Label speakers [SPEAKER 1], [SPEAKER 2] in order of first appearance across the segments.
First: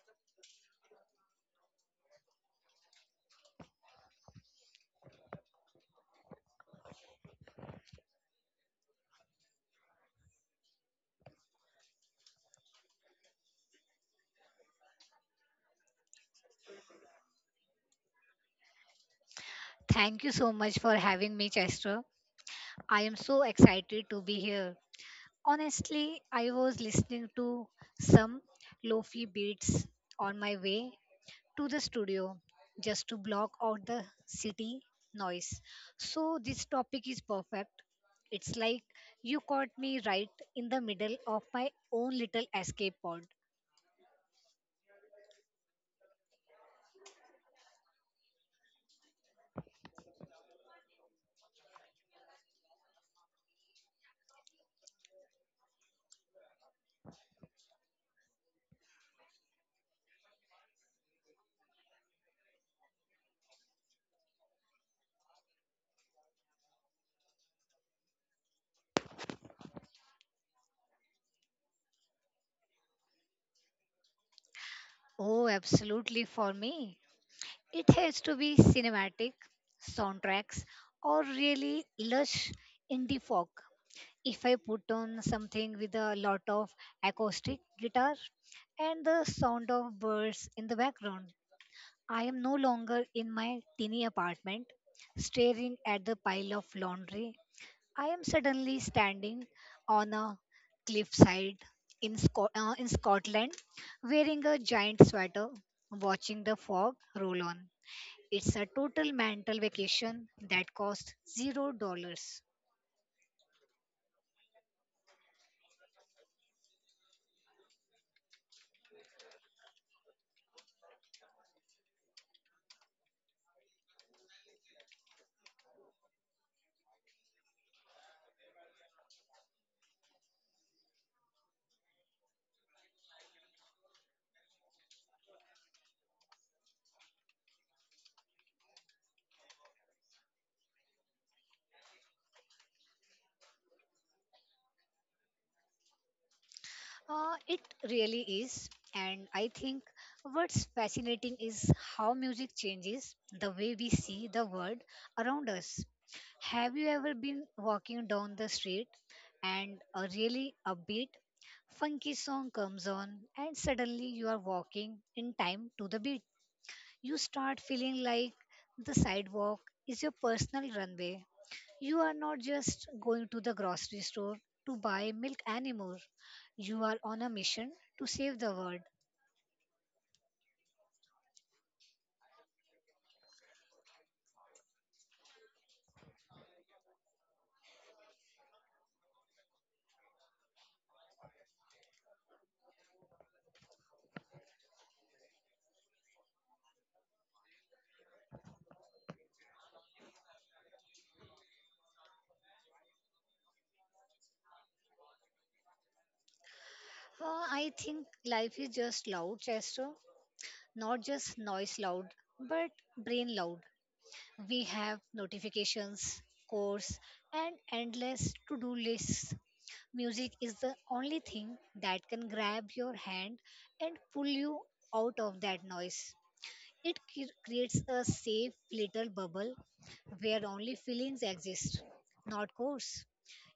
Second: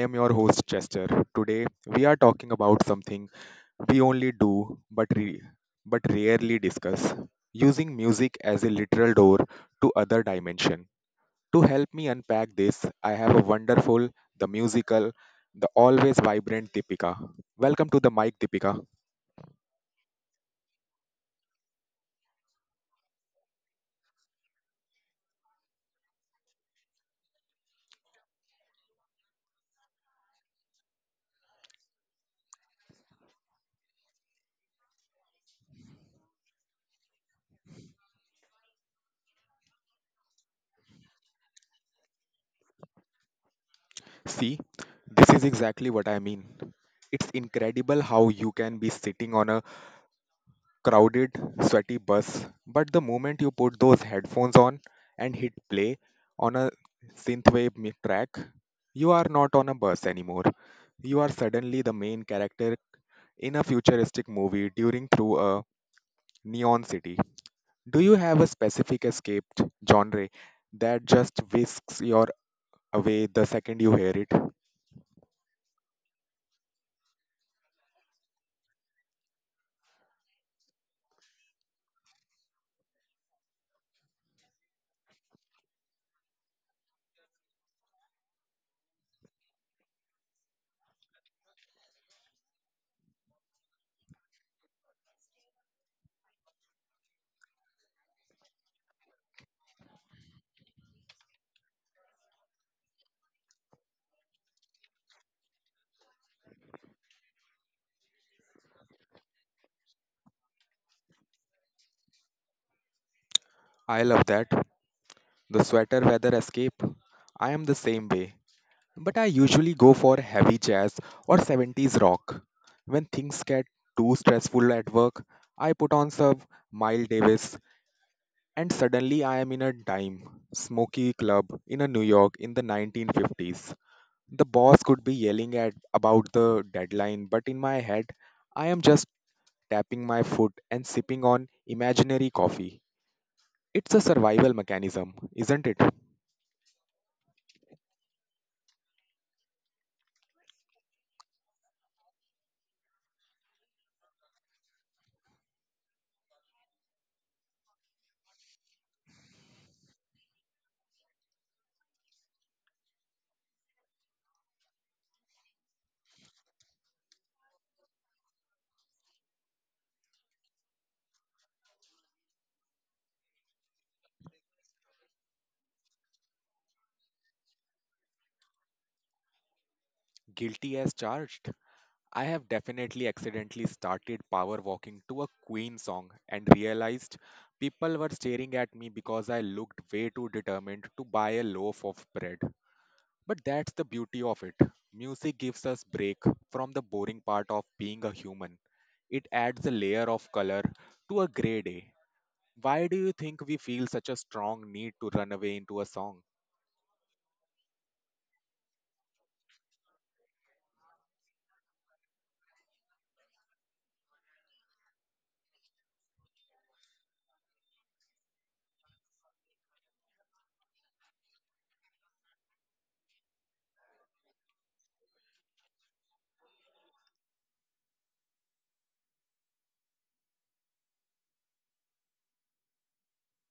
[SPEAKER 1] am your host Chester. Today we are talking about something we only do but re- but rarely discuss, using music as a literal door to other dimension. To help me unpack this, I have a the musical, the always vibrant Deepika. Welcome to the mic Deepika.
[SPEAKER 2] Thank you so much for having me, Chester. I am so excited to be here. Honestly, I was listening to some lofi beats on my way to the studio just to block out the city noise. So, this topic is perfect. It's like you caught me right in the middle of my own little escape pod.
[SPEAKER 1] See, this is exactly what I mean. It's incredible how you can be sitting on a crowded, sweaty bus, but the moment you put those headphones on and hit play on a track, you are not on a bus anymore. You are suddenly the main character in a futuristic movie during through a neon city. Do you have a specific escaped genre that just whisks you away the second you hear it?
[SPEAKER 2] Oh, absolutely for me. It has to be cinematic soundtracks, or really lush indie folk. If I put on something with a lot of acoustic guitar and the sound of birds in the background, I am no longer in my tiny apartment staring at the pile of laundry. I am suddenly standing on a cliffside in, in Scotland wearing a giant sweater, watching the fog roll on. It's a total mental vacation that costs $0.
[SPEAKER 1] I love that. The sweater weather escape. I am the same way, but I usually go for heavy jazz or 70s rock. When things get too stressful at work, I put on some Miles Davis and suddenly I am in a dime smoky club in a New York in the 1950s. The boss could be yelling at about the deadline, but in my head, I am just tapping my foot and sipping on imaginary coffee. It's a survival mechanism, isn't it?
[SPEAKER 2] It really is. And I think what's fascinating is how music changes the way we see the world around us. Have you ever been walking down the street and a really upbeat, funky song comes on, and suddenly you are walking in time to the beat? You start feeling like the sidewalk is your personal runway. You are not just going to the grocery store to buy milk anymore. You are on a mission to save the world.
[SPEAKER 1] Guilty as charged. I have definitely accidentally started power walking to a Queen song and realized people were staring at me because I looked way too determined to buy a loaf of bread. But that's the beauty of it. Music gives us break from the boring part of being a human. It adds a layer of color to a gray day. Why do you think we feel such a strong need to run away into a song?
[SPEAKER 2] Uh, I think life is just loud, Chester. Not just noise loud, but brain loud. We have notifications, course, and endless to do lists. Music is the only thing that can grab your hand and pull you out of that noise. It creates a safe little bubble where only feelings exist, not course.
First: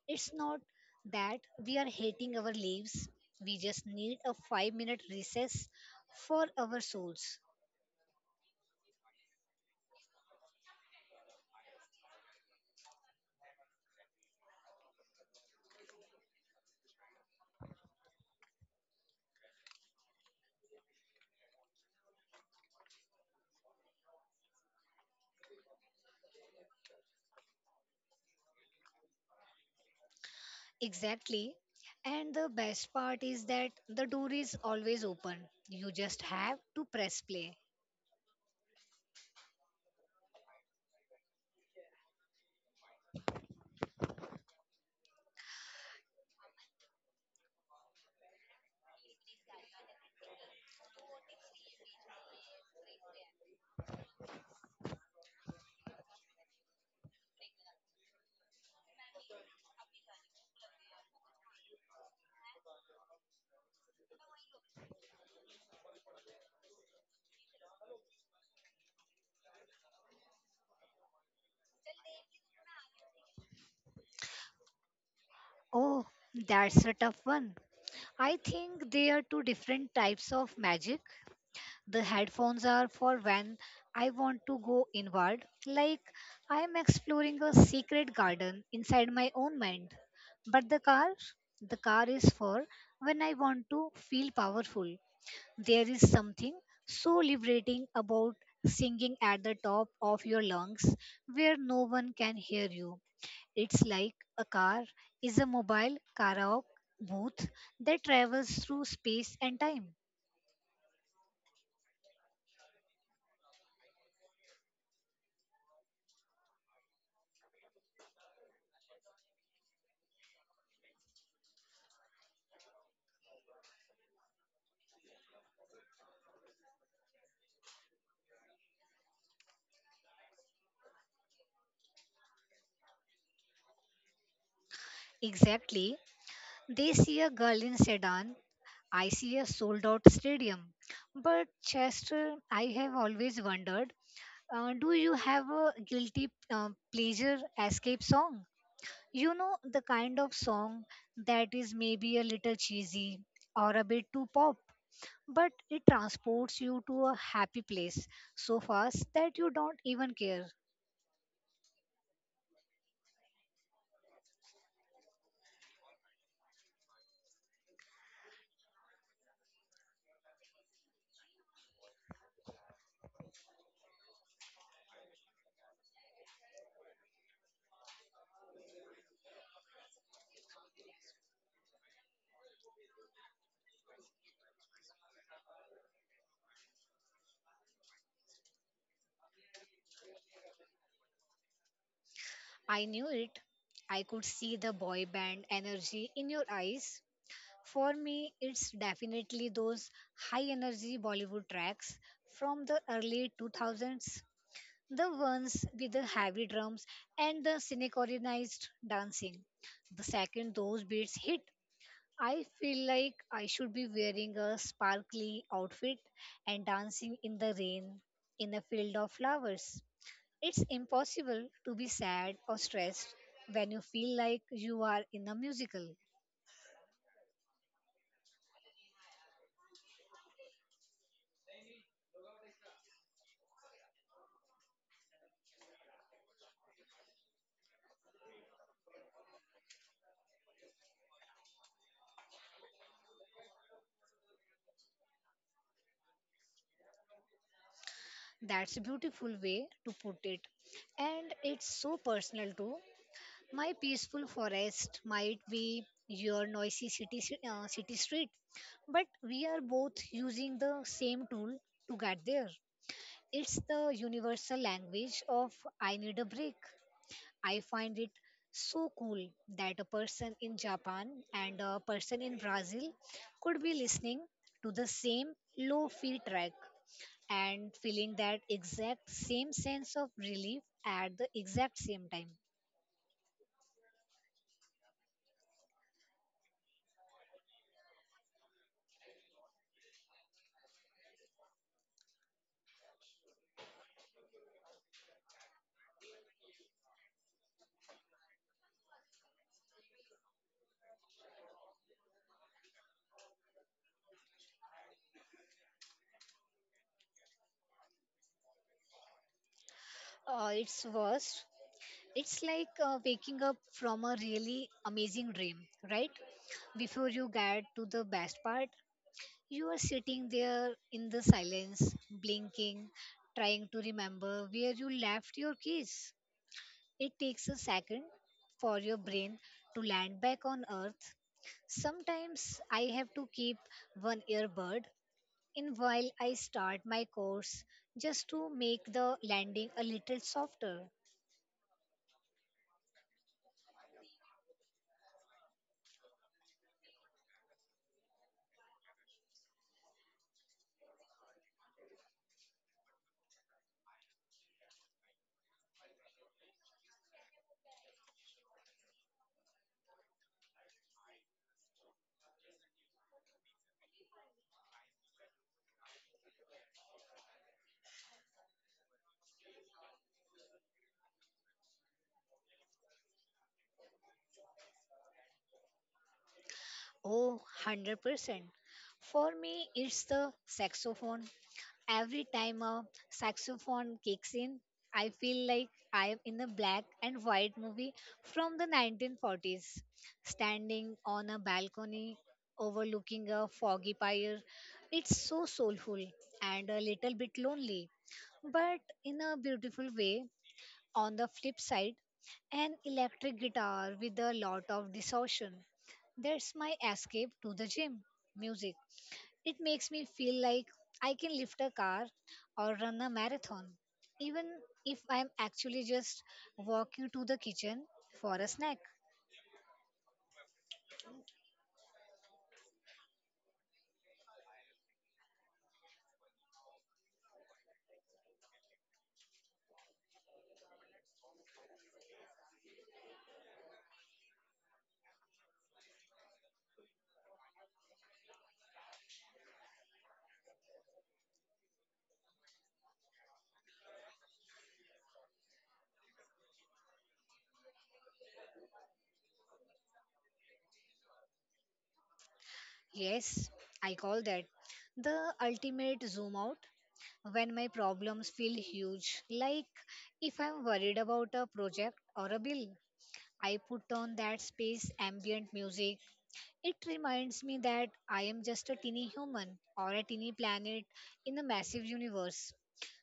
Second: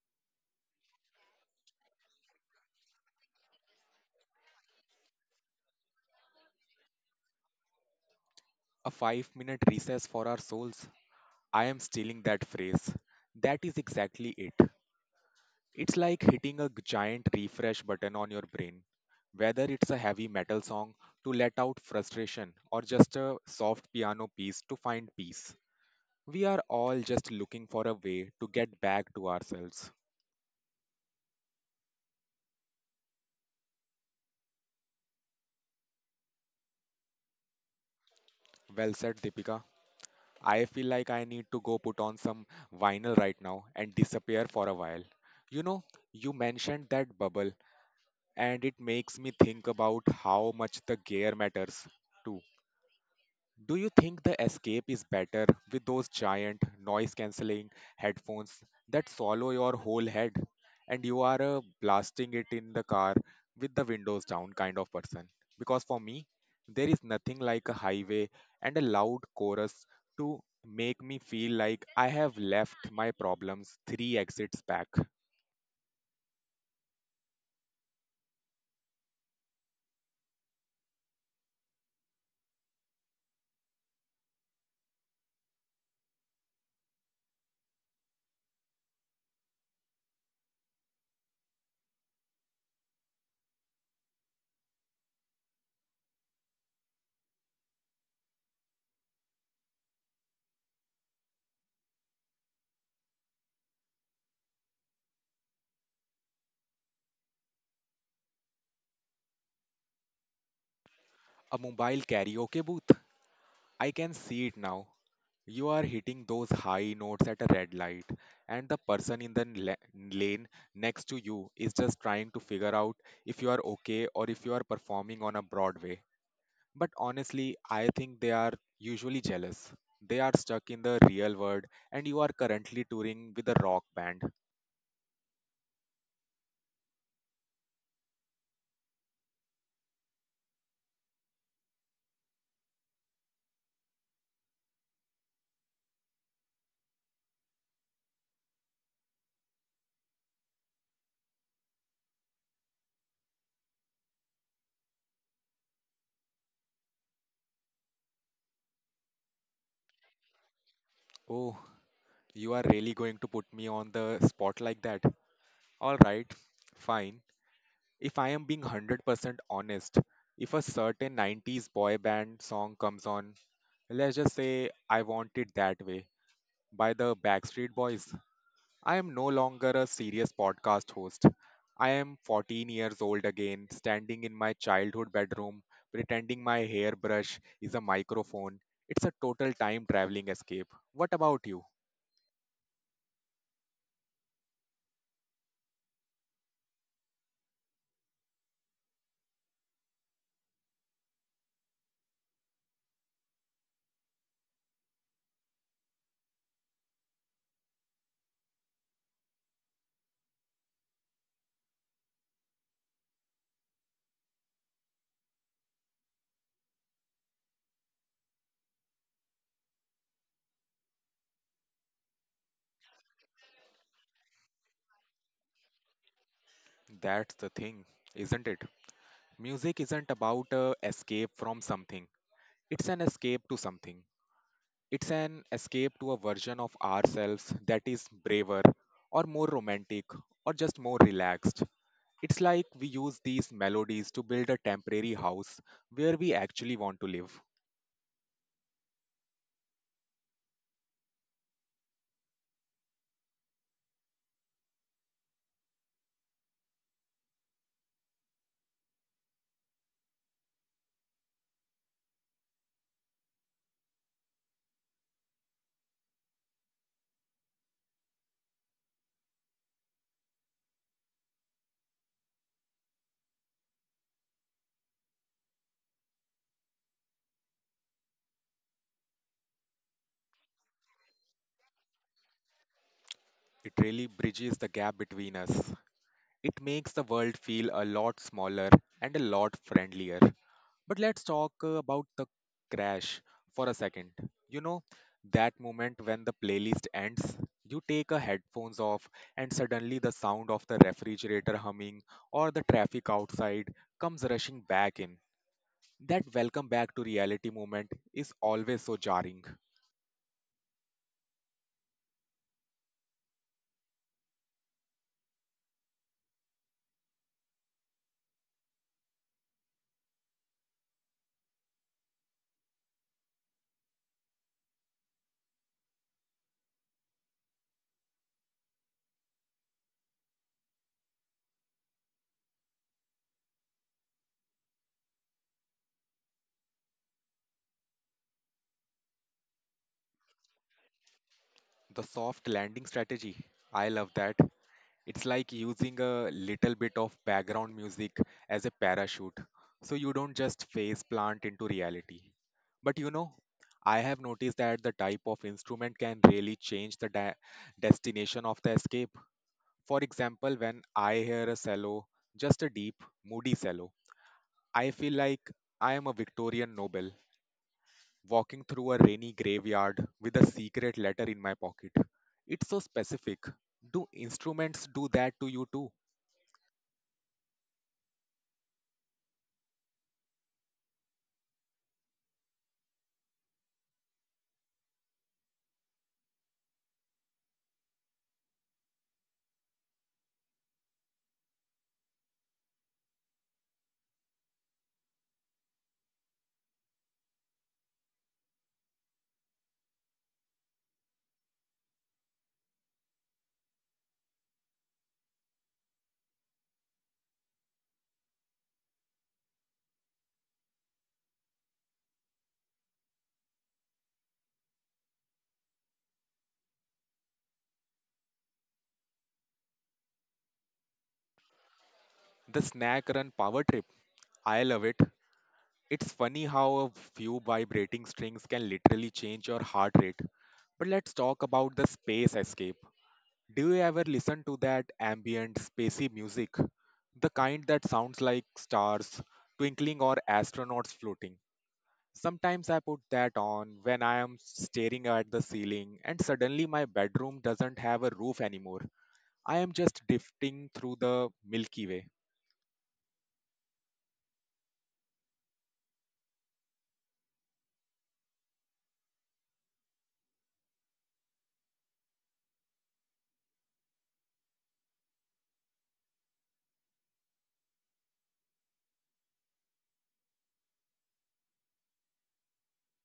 [SPEAKER 2] It's not that we are hating our lives, we just need a 5 minute recess for our souls.
[SPEAKER 1] A 5-minute minute recess for our souls. I am stealing that phrase. That is exactly it. It's like hitting a giant refresh button on your brain. Whether it's a heavy metal song to let out frustration or just a soft piano piece to find peace, we are all just looking for a way to get back to ourselves.
[SPEAKER 2] Exactly. And the best part is that the door is always open. You just have to press play.
[SPEAKER 1] Well said, Deepika. I feel like I need to go put on some vinyl right now and disappear for a while. You know, you mentioned that bubble, and it makes me think about how much the gear matters too. Do you think the escape is better with those giant noise cancelling headphones that swallow your whole head and you are blasting it in the car with the windows down kind of person? Because for me, there is nothing like a highway and a loud chorus to make me feel like I have left my problems three exits back.
[SPEAKER 2] Oh, that's a tough one. I think there are two different types of magic. The headphones are for when I want to go inward, like I am exploring a secret garden inside my own mind. But the car is for when I want to feel powerful. There is something so liberating about singing at the top of your lungs where no one can hear you. It's like a car is a mobile karaoke booth that travels through space and time.
[SPEAKER 1] A mobile karaoke booth, I can see it now. You are hitting those high notes at a red light, and the person in the lane next to you is just trying to figure out if you are okay or if you are performing on a Broadway. But honestly, I think they are usually jealous. They are stuck in the real world, and you are currently touring with a rock band.
[SPEAKER 2] Exactly. They see a girl in sedan. I see a sold out stadium. But, Chester, I have always wondered, do you have a guilty pleasure escape song? You know, the kind of song that is maybe a little cheesy or a bit too pop, but it transports you to a happy place so fast that you don't even care.
[SPEAKER 1] Oh, you are really going to put me on the spot like that? Alright, fine. If I am being 100% honest, if a certain 90s boy band song comes on. Let's just say I Want It That Way by the Backstreet Boys. I am no longer a serious podcast host. I am 14 years old again, standing in my childhood bedroom, pretending my hairbrush is a microphone. It's a total time traveling escape. What about you?
[SPEAKER 2] I knew it. I could see the boy band energy in your eyes. For me, it's definitely those high energy Bollywood tracks from the early 2000s, the ones with the heavy drums and the synchronized dancing. The second those beats hit, I feel like I should be wearing a sparkly outfit and dancing in the rain in a field of flowers. It's impossible to be sad or stressed when you feel like you are in a musical.
[SPEAKER 1] That's the thing, isn't it? Music isn't about a escape from something. It's an escape to something. It's an escape to a version of ourselves that is braver, or more romantic, or just more relaxed. It's like we use these melodies to build a temporary house where we actually want to live.
[SPEAKER 2] That's a beautiful way to put it. And it's so personal too. My peaceful forest might be your noisy city, city street, but we are both using the same tool to get there. It's the universal language of I need a break. I find it so cool that a person in Japan and a person in Brazil could be listening to the same low fi track and feeling that exact same sense of relief at the exact same time.
[SPEAKER 1] It really bridges the gap between us. It makes the world feel a lot smaller and a lot friendlier. But let's talk about the crash for a second. You know, that moment when the playlist ends, you take a headphones off and suddenly the sound of the refrigerator humming or the traffic outside comes rushing back in. That welcome back to reality moment is always so jarring.
[SPEAKER 2] It's worst. It's like waking up from a really amazing dream, right? Before you get to the best part, you are sitting there in the silence, blinking, trying to remember where you left your keys. It takes a second for your brain to land back on earth. Sometimes I have to keep one earbud in while I start my course just to make the landing a little softer.
[SPEAKER 1] The soft landing strategy, I love that. It's like using a little bit of background music as a parachute, so you don't just face plant into reality. But you know, I have noticed that the type of instrument can really change the destination of the escape. For example, when I hear a cello, just a deep, moody cello, I feel like I am a Victorian noble walking through a rainy graveyard with a secret letter in my pocket. It's so specific. Do instruments do that to you too?
[SPEAKER 2] Oh, 100%. For me, it's the saxophone. Every time a saxophone kicks in, I feel like I am in a black and white movie from the 1940s, standing on a balcony overlooking a foggy pyre. It's so soulful and a little bit lonely, but in a beautiful way. On the flip side, an electric guitar with a lot of distortion. That's my escape to the gym music. It makes me feel like I can lift a car or run a marathon, even if I'm actually just walking to the kitchen for a snack.
[SPEAKER 1] The snack run power trip. I love it. It's funny how a few vibrating strings can literally change your heart rate. But let's talk about the space escape. Do you ever listen to that ambient, spacey music? The kind that sounds like stars twinkling or astronauts floating. Sometimes I put that on when I am staring at the ceiling and suddenly my bedroom doesn't have a roof anymore. I am just drifting through the Milky Way.
[SPEAKER 2] Yes, I call that the ultimate zoom out. When my problems feel huge, like if I'm worried about a project or a bill, I put on that space ambient music. It reminds me that I am just a teeny human or a teeny planet in a massive universe.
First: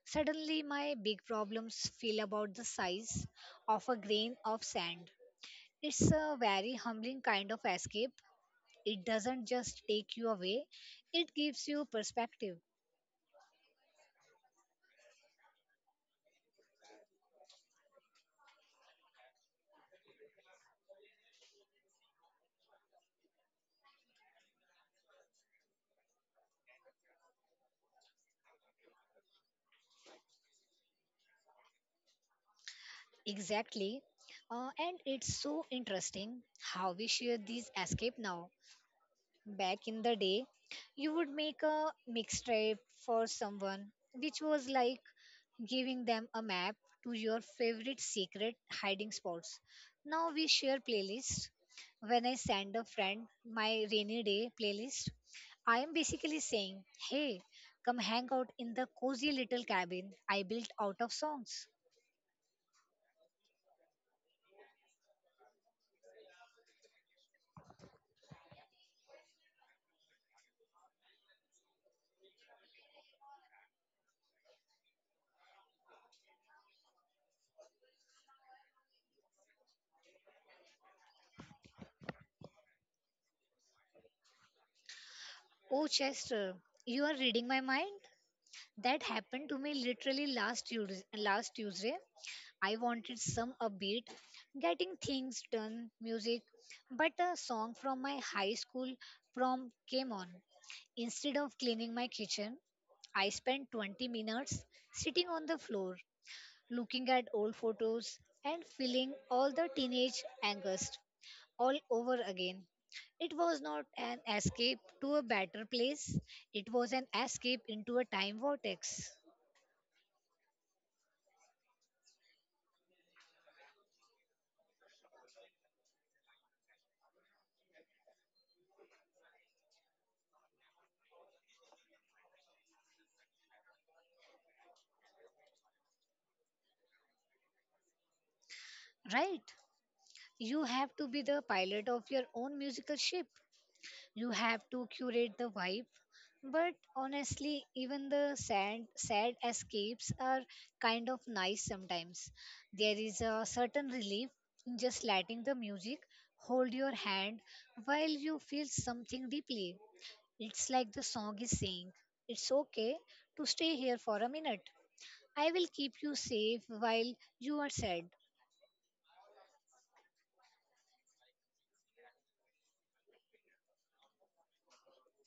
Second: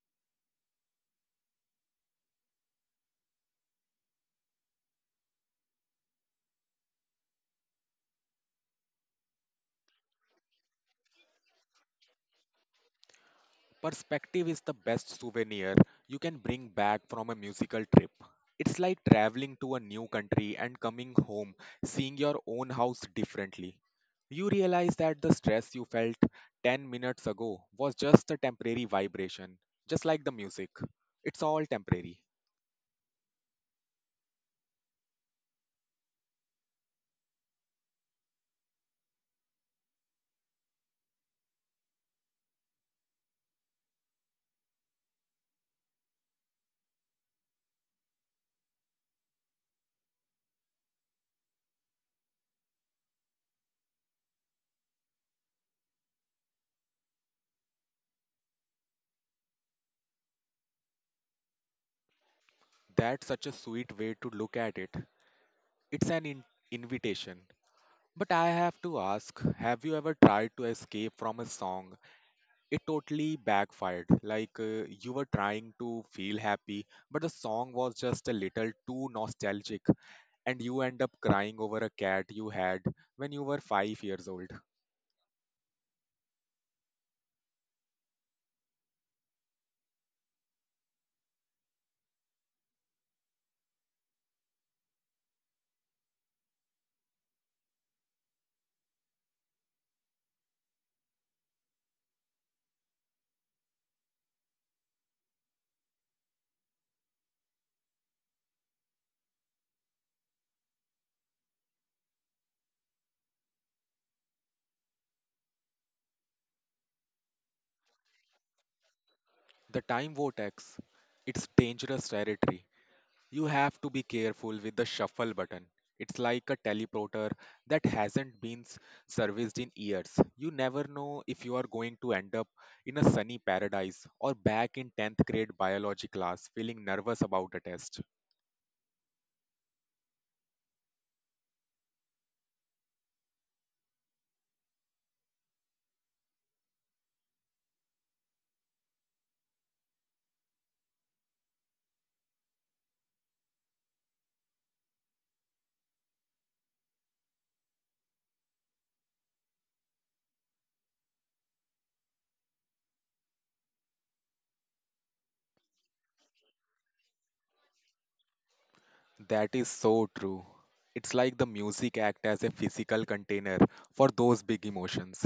[SPEAKER 2] Suddenly, my big problems feel about the size of a grain of sand. It's a very humbling kind of escape. It doesn't just take you away, it gives you perspective.
[SPEAKER 1] Perspective is the best souvenir you can bring back from a musical trip. It's like traveling to a new country and coming home, seeing your own house differently. You realize that the stress you felt 10 minutes ago was just a temporary vibration, just like the music. It's all temporary.
[SPEAKER 2] Exactly. And it's so interesting how we share these escape now. Back in the day, you would make a mixtape for someone, which was like giving them a map to your favorite secret hiding spots. Now we share playlists. When I send a friend my rainy day playlist, I am basically saying, hey, come hang out in the cozy little cabin I built out of songs.
[SPEAKER 1] That's such a sweet way to look at it. It's an invitation. But I have to ask, have you ever tried to escape from a song it totally backfired? Like you were trying to feel happy, but the song was just a little too nostalgic, and you end up crying over a cat you had when you were 5 years old.
[SPEAKER 2] Oh, Chester, you are reading my mind? That happened to me literally last Tuesday. I wanted some upbeat, getting things done music, but a song from my high school prom came on. Instead of cleaning my kitchen, I spent 20 minutes sitting on the floor, looking at old photos and feeling all the teenage angst all over again. It was not an escape to a better place, it was an escape into a time vortex.
[SPEAKER 1] The time vortex, it's dangerous territory. You have to be careful with the shuffle button. It's like a teleporter that hasn't been serviced in years. You never know if you are going to end up in a sunny paradise or back in 10th grade biology class feeling nervous about a test.
[SPEAKER 2] Right? You have to be the pilot of your own musical ship. You have to curate the vibe. But honestly, even the sad escapes are kind of nice sometimes. There is a certain relief in just letting the music hold your hand while you feel something deeply. It's like the song is saying, it's okay to stay here for a minute, I will keep you safe while you are sad.
[SPEAKER 1] That is so true. It's like the music act as a physical container for those big emotions.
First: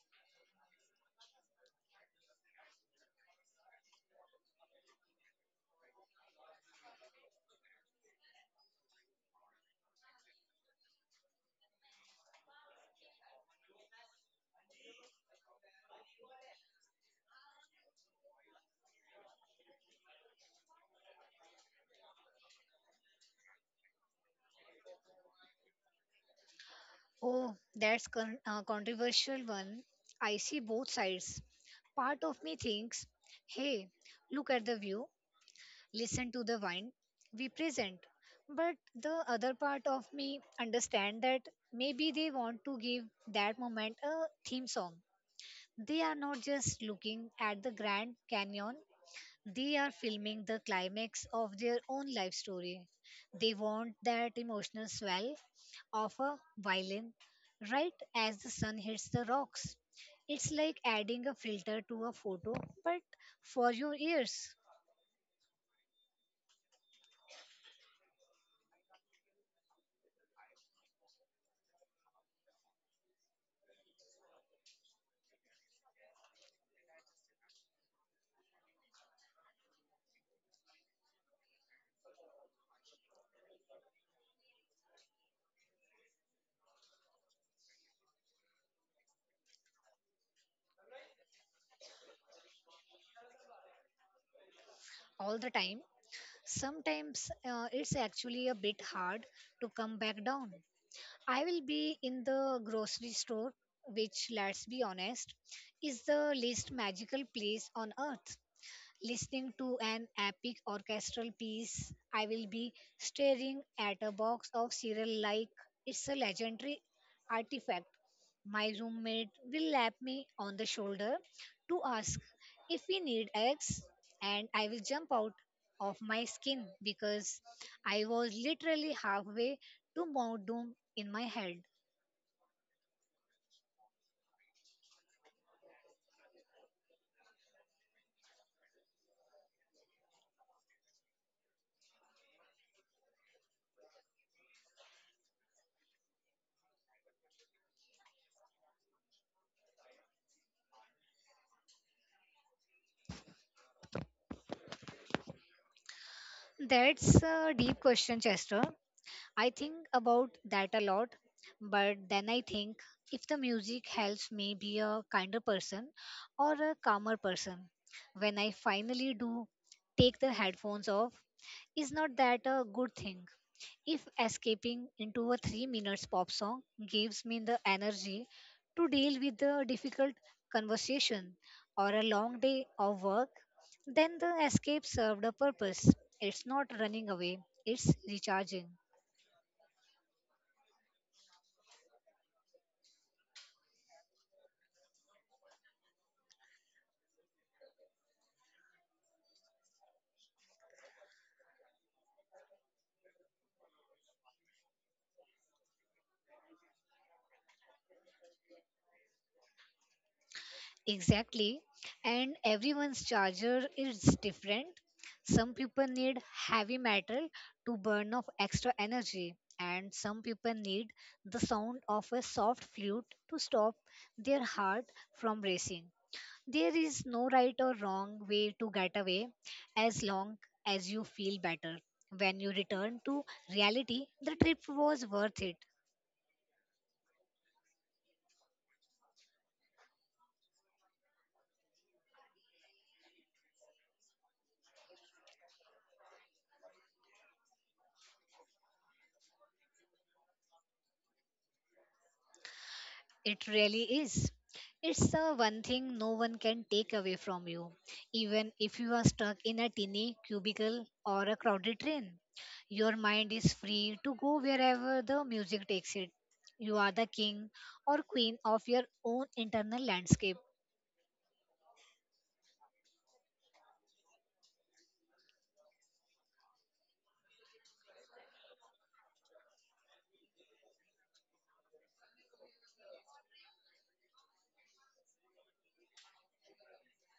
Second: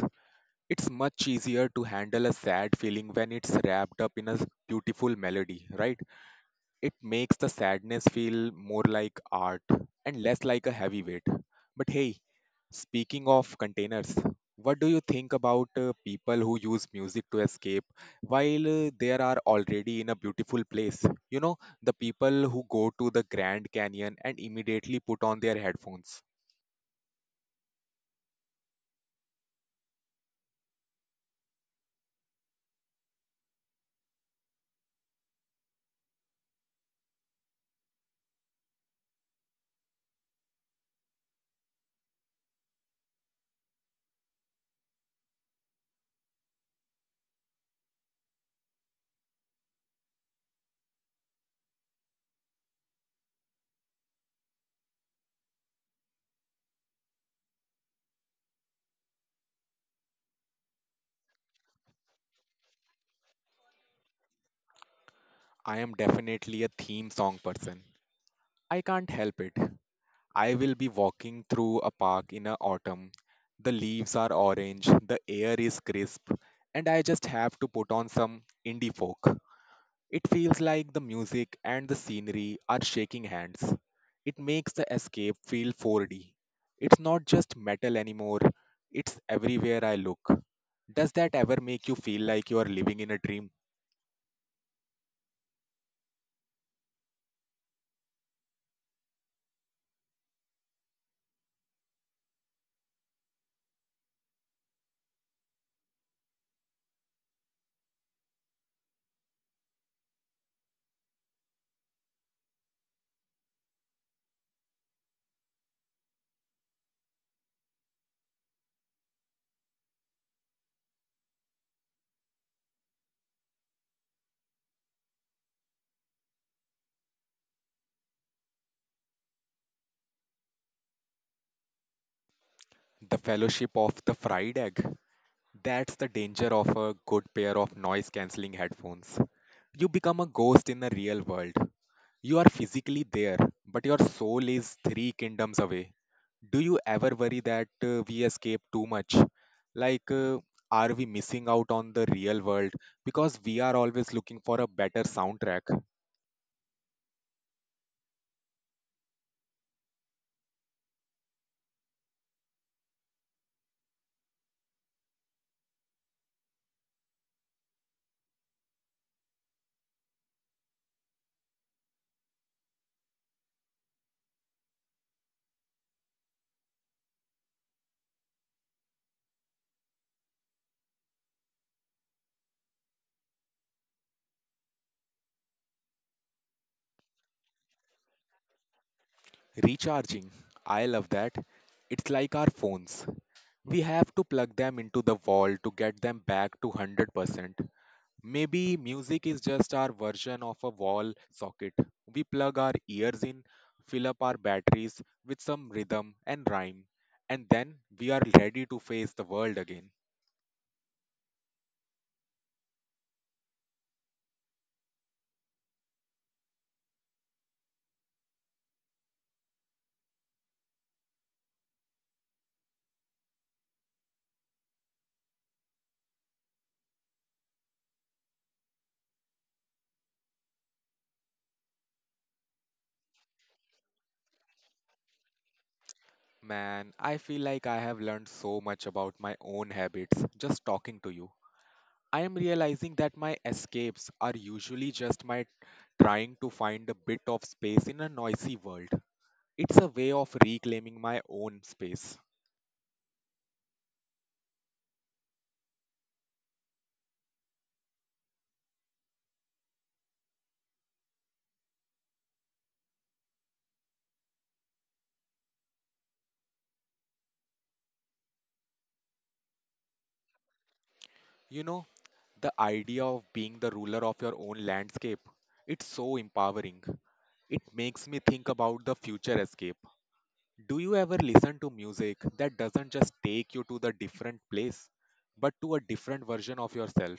[SPEAKER 1] It's much easier to handle a sad feeling when it's wrapped up in a beautiful melody, right? It makes the sadness feel more like art and less like a heavy weight. But hey, speaking of containers, what do you think about people who use music to escape while they are already in a beautiful place? You know, the people who go to the Grand Canyon and immediately put on their headphones.
[SPEAKER 2] Oh, that's a controversial one. I see both sides. Part of me thinks, hey, look at the view, listen to the wine we present. But the other part of me understand that maybe they want to give that moment a theme song. They are not just looking at the Grand Canyon, they are filming the climax of their own life story. They want that emotional swell of a violin right as the sun hits the rocks. It's like adding a filter to a photo, but for your ears.
[SPEAKER 1] I am definitely a theme song person. I can't help it. I will be walking through a park in a autumn. The leaves are orange, the air is crisp, and I just have to put on some indie folk. It feels like the music and the scenery are shaking hands. It makes the escape feel 4D. It's not just metal anymore, it's everywhere I look. Does that ever make you feel like you are living in a dream?
[SPEAKER 2] All the time. Sometimes it's actually a bit hard to come back down. I will be in the grocery store, which, let's be honest, is the least magical place on earth, listening to an epic orchestral piece. I will be staring at a box of cereal like it's a legendary artifact. My roommate will lap me on the shoulder to ask if we need eggs, and I will jump out of my skin because I was literally halfway to Mount Doom in my head.
[SPEAKER 1] The fellowship of the fried egg. That's the danger of a good pair of noise cancelling headphones. You become a ghost in the real world. You are physically there, but your soul is three kingdoms away. Do you ever worry that we escape too much? Like, are we missing out on the real world because we are always looking for a better soundtrack?
[SPEAKER 2] That's a deep question, Chester. I think about that a lot, but then I think, if the music helps me be a kinder person or a calmer person, when I finally do take the headphones off, is not that a good thing? If escaping into a 3 minutes pop song gives me the energy to deal with a difficult conversation or a long day of work, then the escape served a purpose. It's not running away, it's recharging.
[SPEAKER 1] Recharging. I love that. It's like our phones. We have to plug them into the wall to get them back to 100%. Maybe music is just our version of a wall socket. We plug our ears in, fill up our batteries with some rhythm and rhyme, and then we are ready to face the world again.
[SPEAKER 2] Exactly. And everyone's charger is different. Some people need heavy metal to burn off extra energy, and some people need the sound of a soft flute to stop their heart from racing. There is no right or wrong way to get away, as long as you feel better. When you return to reality, the trip was worth it.
[SPEAKER 1] Man, I feel like I have learned so much about my own habits just talking to you. I am realizing that my escapes are usually just my trying to find a bit of space in a noisy world. It's a way of reclaiming my own space.
[SPEAKER 2] It really is. It's the one thing no one can take away from you, even if you are stuck in a tiny cubicle or a crowded train. Your mind is free to go wherever the music takes it. You are the king or queen of your own internal landscape.
[SPEAKER 1] You know, the idea of being the ruler of your own landscape, it's so empowering. It makes me think about the future escape. Do you ever listen to music that doesn't just take you to the different place, but to a different version of yourself?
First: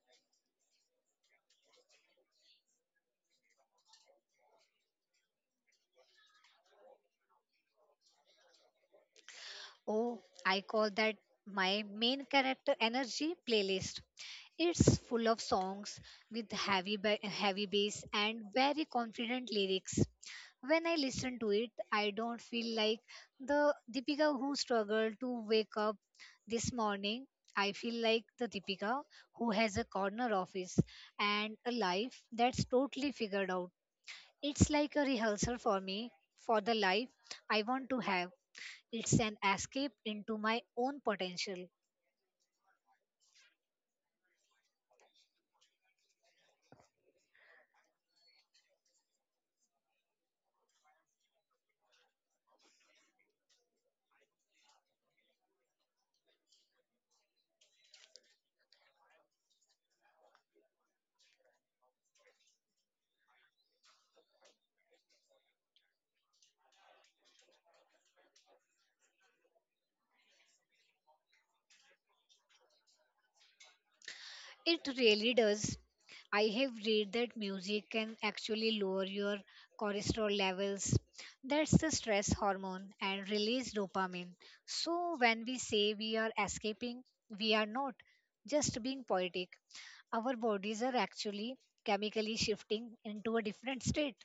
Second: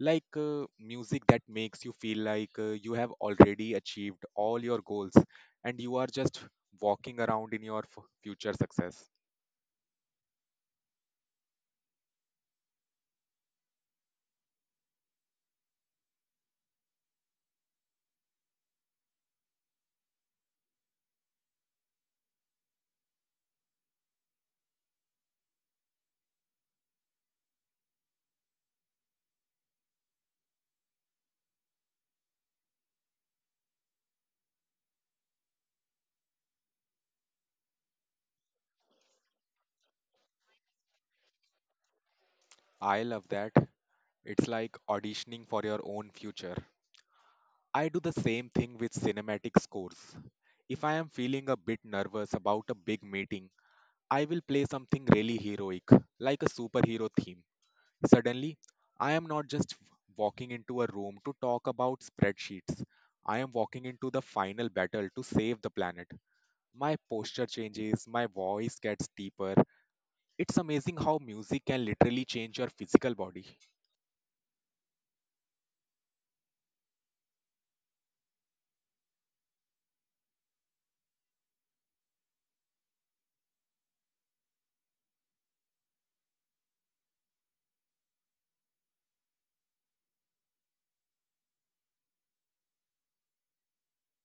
[SPEAKER 1] Like music that makes you feel like you have already achieved all your goals and you are just walking around in your future success.
[SPEAKER 2] Oh, I call that my main character energy playlist. It's full of songs with heavy heavy bass and very confident lyrics. When I listen to it, I don't feel like the Deepika who struggled to wake up this morning. I feel like the Deepika who has a corner office and a life that's totally figured out. It's like a rehearsal for me for the life I want to have. It's an escape into my own potential.
[SPEAKER 1] I love that. It's like auditioning for your own future. I do the same thing with cinematic scores. If I am feeling a bit nervous about a big meeting, I will play something really heroic, like a superhero theme. Suddenly, I am not just walking into a room to talk about spreadsheets. I am walking into the final battle to save the planet. My posture changes, my voice gets deeper. It's amazing how music can literally change your physical body.
[SPEAKER 2] It really does. I have read that music can actually lower your cholesterol levels. That's the stress hormone and release dopamine. So, when we say we are escaping, we are not just being poetic. Our bodies are actually chemically shifting into a different state.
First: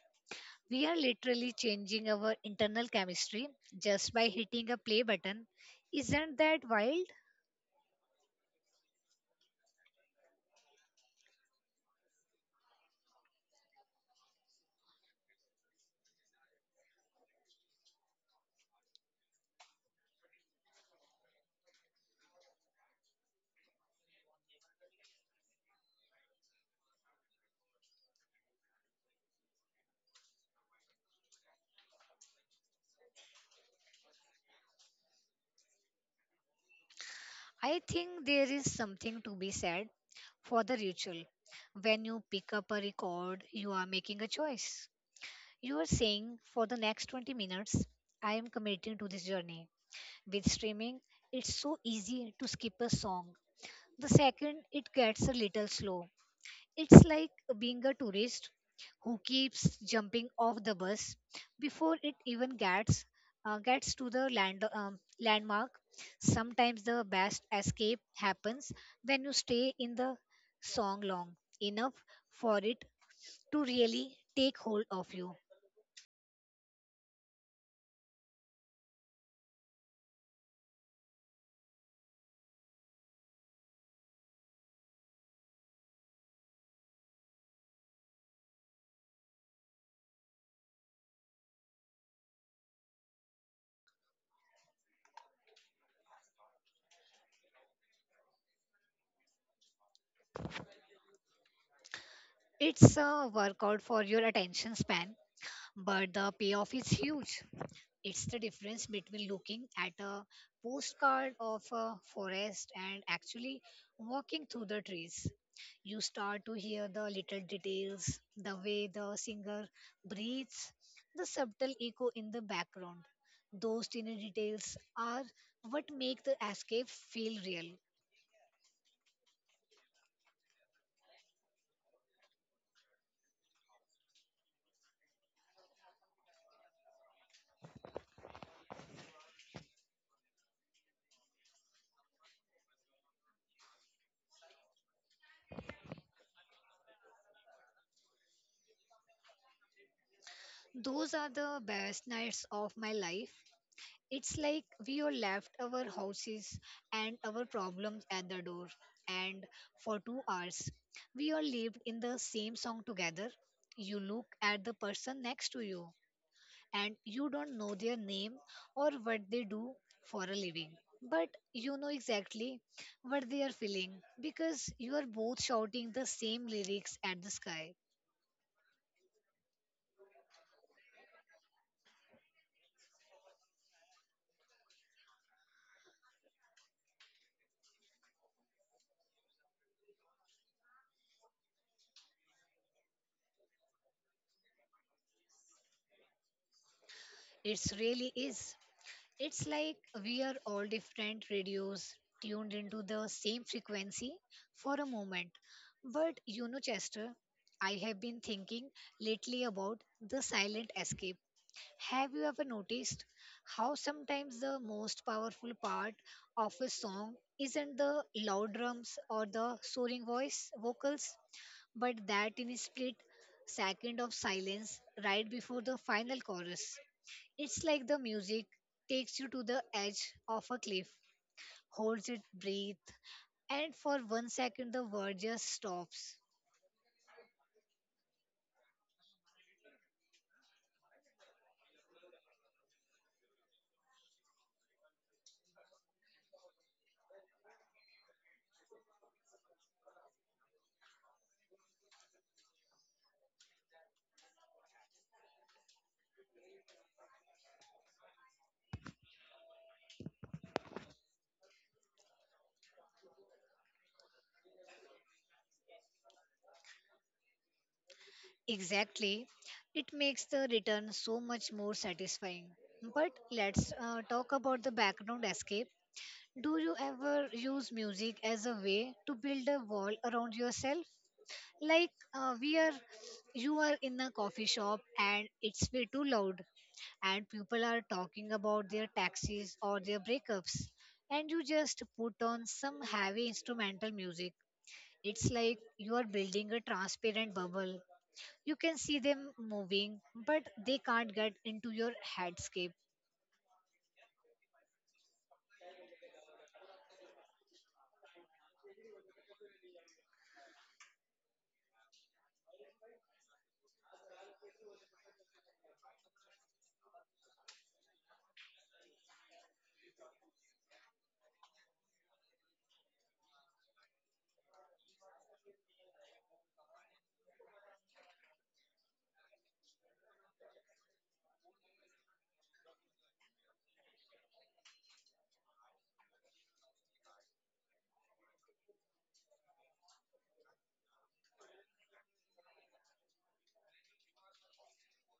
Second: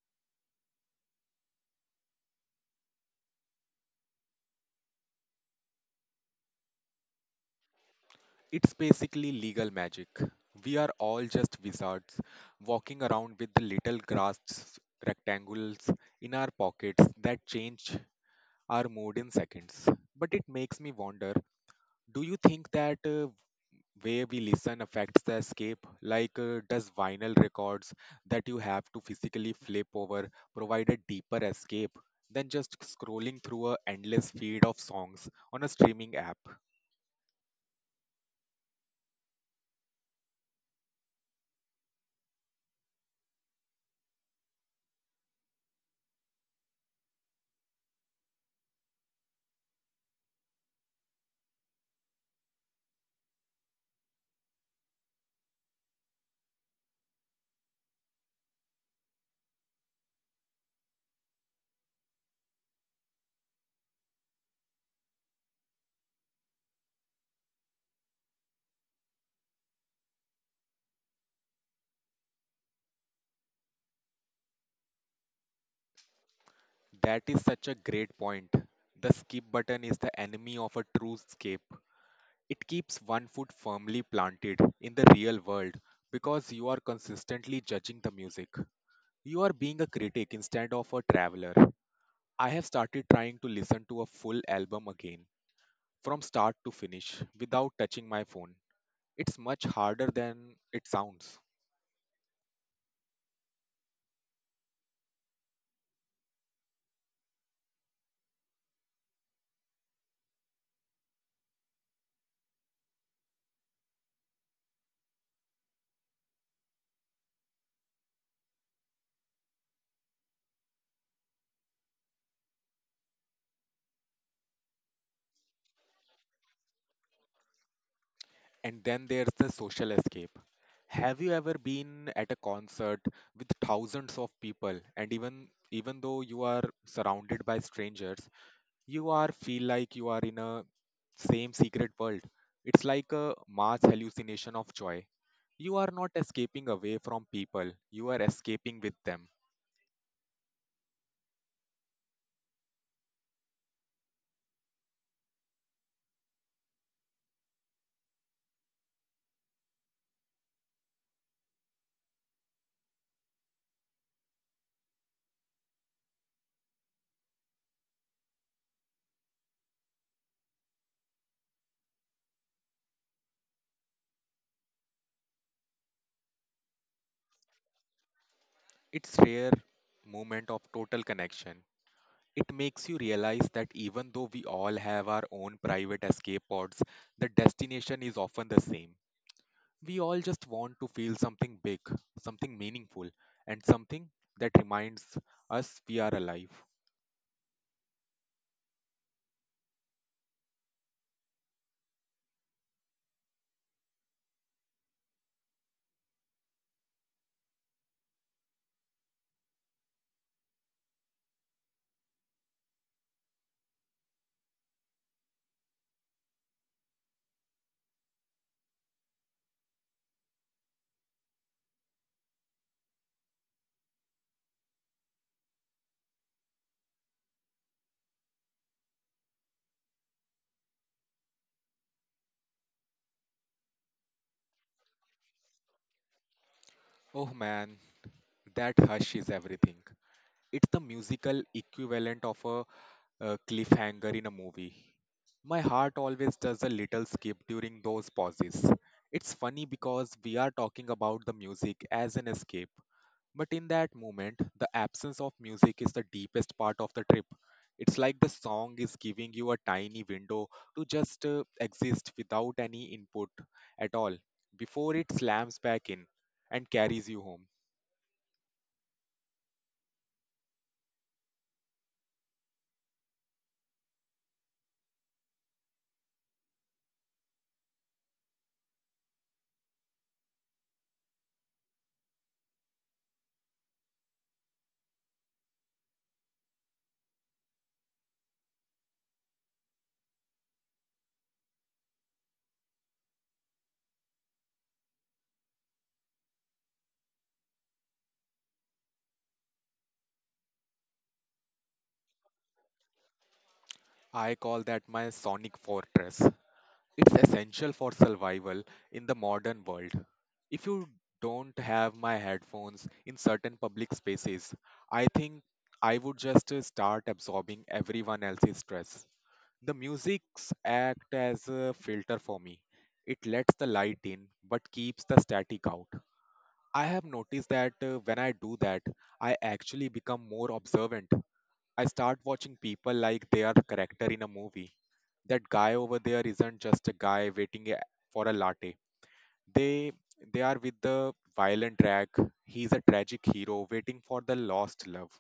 [SPEAKER 2] We are literally changing our internal chemistry just by hitting a play button. Isn't that wild?
[SPEAKER 1] It's basically legal magic. We are all just wizards walking around with the little grass rectangles in our pockets that change our mood in seconds. But it makes me wonder, do you think that way we listen affects the escape? Like, does vinyl records that you have to physically flip over provide a deeper escape than just scrolling through a endless feed of songs on a streaming app?
[SPEAKER 2] I think there is something to be said for the ritual. When you pick up a record, you are making a choice. You are saying, for the next 20 minutes, I am committing to this journey. With streaming, it's so easy to skip a song. The second it gets a little slow, it's like being a tourist who keeps jumping off the bus before it even gets to the landmark. Sometimes the best escape happens when you stay in the song long enough for it to really take hold of you.
[SPEAKER 1] That is such a great point. The skip button is the enemy of a true escape. It keeps one foot firmly planted in the real world because you are consistently judging the music. You are being a critic instead of a traveler. I have started trying to listen to a full album again, from start to finish, without touching my phone. It's much harder than it sounds.
[SPEAKER 2] It's a workout for your attention span, but the payoff is huge. It's the difference between looking at a postcard of a forest and actually walking through the trees. You start to hear the little details, the way the singer breathes, the subtle echo in the background. Those tiny details are what make the escape feel real.
[SPEAKER 1] And then there's the social escape. Have you ever been at a concert with thousands of people and even though you are surrounded by strangers, you are feel like you are in a same secret world? It's like a mass hallucination of joy. You are not escaping away from people, you are escaping with them.
[SPEAKER 2] Those are the best nights of my life. It's like we all left our houses and our problems at the door, and for 2 hours, we all lived in the same song together. You look at the person next to you, and you don't know their name or what they do for a living, but you know exactly what they are feeling because you are both shouting the same lyrics at the sky.
[SPEAKER 1] It's rare moment of total connection. It makes you realize that even though we all have our own private escape pods, the destination is often the same. We all just want to feel something big, something meaningful, and something that reminds us we are alive.
[SPEAKER 2] It really is. It's like we are all different radios tuned into the same frequency for a moment. But you know, Chester, I have been thinking lately about the silent escape. Have you ever noticed how sometimes the most powerful part of a song isn't the loud drums or the soaring voice vocals, but that in split second of silence right before the final chorus? It's like the music takes you to the edge of a cliff, holds it breath, and for 1 second the world just stops.
[SPEAKER 1] Oh man, that hush is everything. It's the musical equivalent of a cliffhanger in a movie. My heart always does a little skip during those pauses. It's funny because we are talking about the music as an escape. But in that moment, the absence of music is the deepest part of the trip. It's like the song is giving you a tiny window to just exist without any input at all before it slams back in and carries you home.
[SPEAKER 2] Exactly. It makes the return so much more satisfying. But let's talk about the background escape. Do you ever use music as a way to build a wall around yourself? Like we are you are in a coffee shop and it's way too loud, and people are talking about their taxes or their breakups, and you just put on some heavy instrumental music. It's like you are building a transparent bubble. You can see them moving, but they can't get into your headscape.
[SPEAKER 1] I call that my sonic fortress. It's essential for survival in the modern world. If you don't have my headphones in certain public spaces, I think I would just start absorbing everyone else's stress. The musics act as a filter for me. It lets the light in but keeps the static out. I have noticed that when I do that, I actually become more observant. I start watching people like they are the character in a movie. That guy over there isn't just a guy for a latte. They they are with the violent drag. He's a tragic hero waiting for the lost love.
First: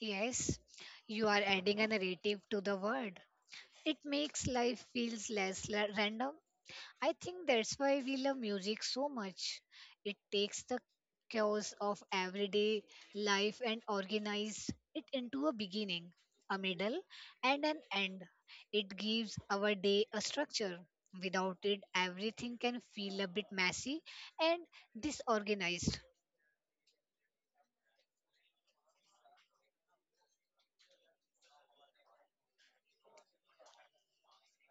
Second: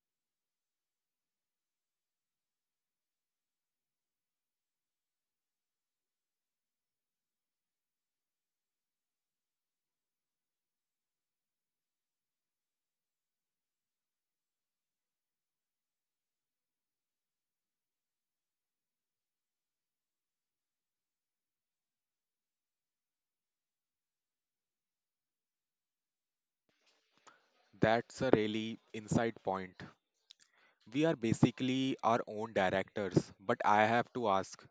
[SPEAKER 2] Yes, you are adding a narrative to the word. It makes life feels less random. I think that's why we love music so much. It takes the chaos of everyday life and organizes it into a beginning, a middle, and an end. It gives our day a structure. Without it, everything can feel a bit messy and disorganized.
[SPEAKER 1] That's a really inside point. We are basically our own directors, but I have to ask,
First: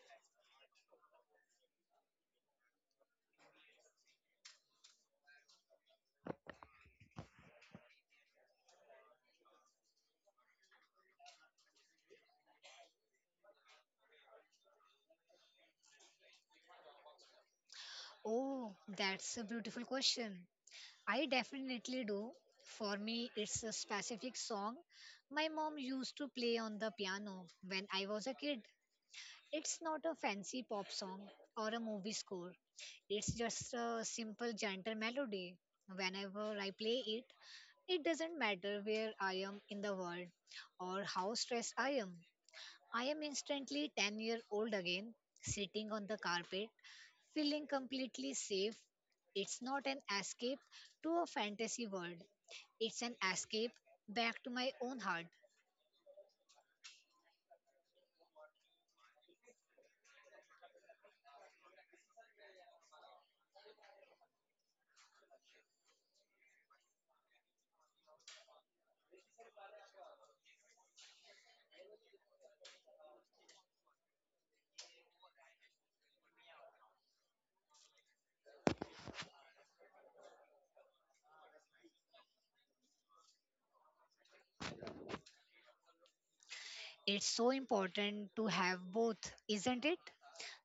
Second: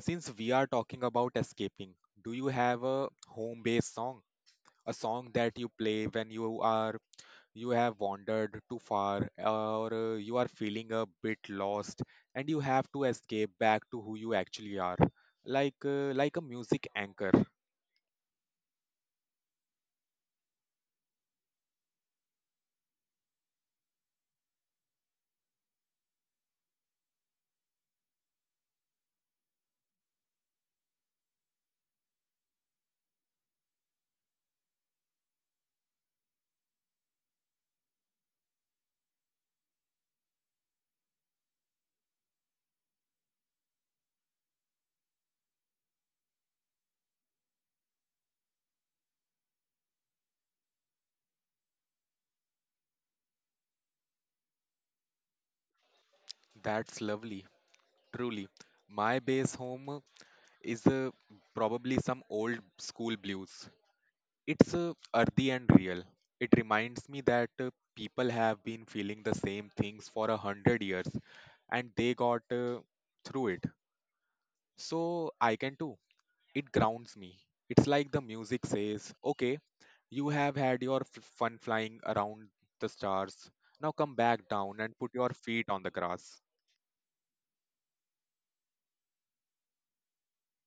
[SPEAKER 1] since we are talking about escaping, do you have a home based song? A song that you play when you are, you have wandered too far or you are feeling a bit lost and you have to escape back to who you actually are, like a music anchor.
[SPEAKER 2] Oh, that's a beautiful question. I definitely do. For me, it's a specific song my mom used to play on the piano when I was a kid. It's not a fancy pop song or a movie score. It's just a simple, gentle melody. Whenever I play it, it doesn't matter where I am in the world or how stressed I am. I am instantly 10-year-old again, sitting on the carpet, feeling completely safe. It's not an escape to a fantasy world, it's an escape back to my own heart.
[SPEAKER 1] That's lovely, truly. My base home is probably some old school blues. It's earthy and real. It reminds me that people have been feeling the same things for a hundred years and they got through it. So I can too. It grounds me. It's like the music says, okay, you have had your fun flying around the stars. Now come back down and put your feet on the grass.
[SPEAKER 2] It's so important to have both, isn't it?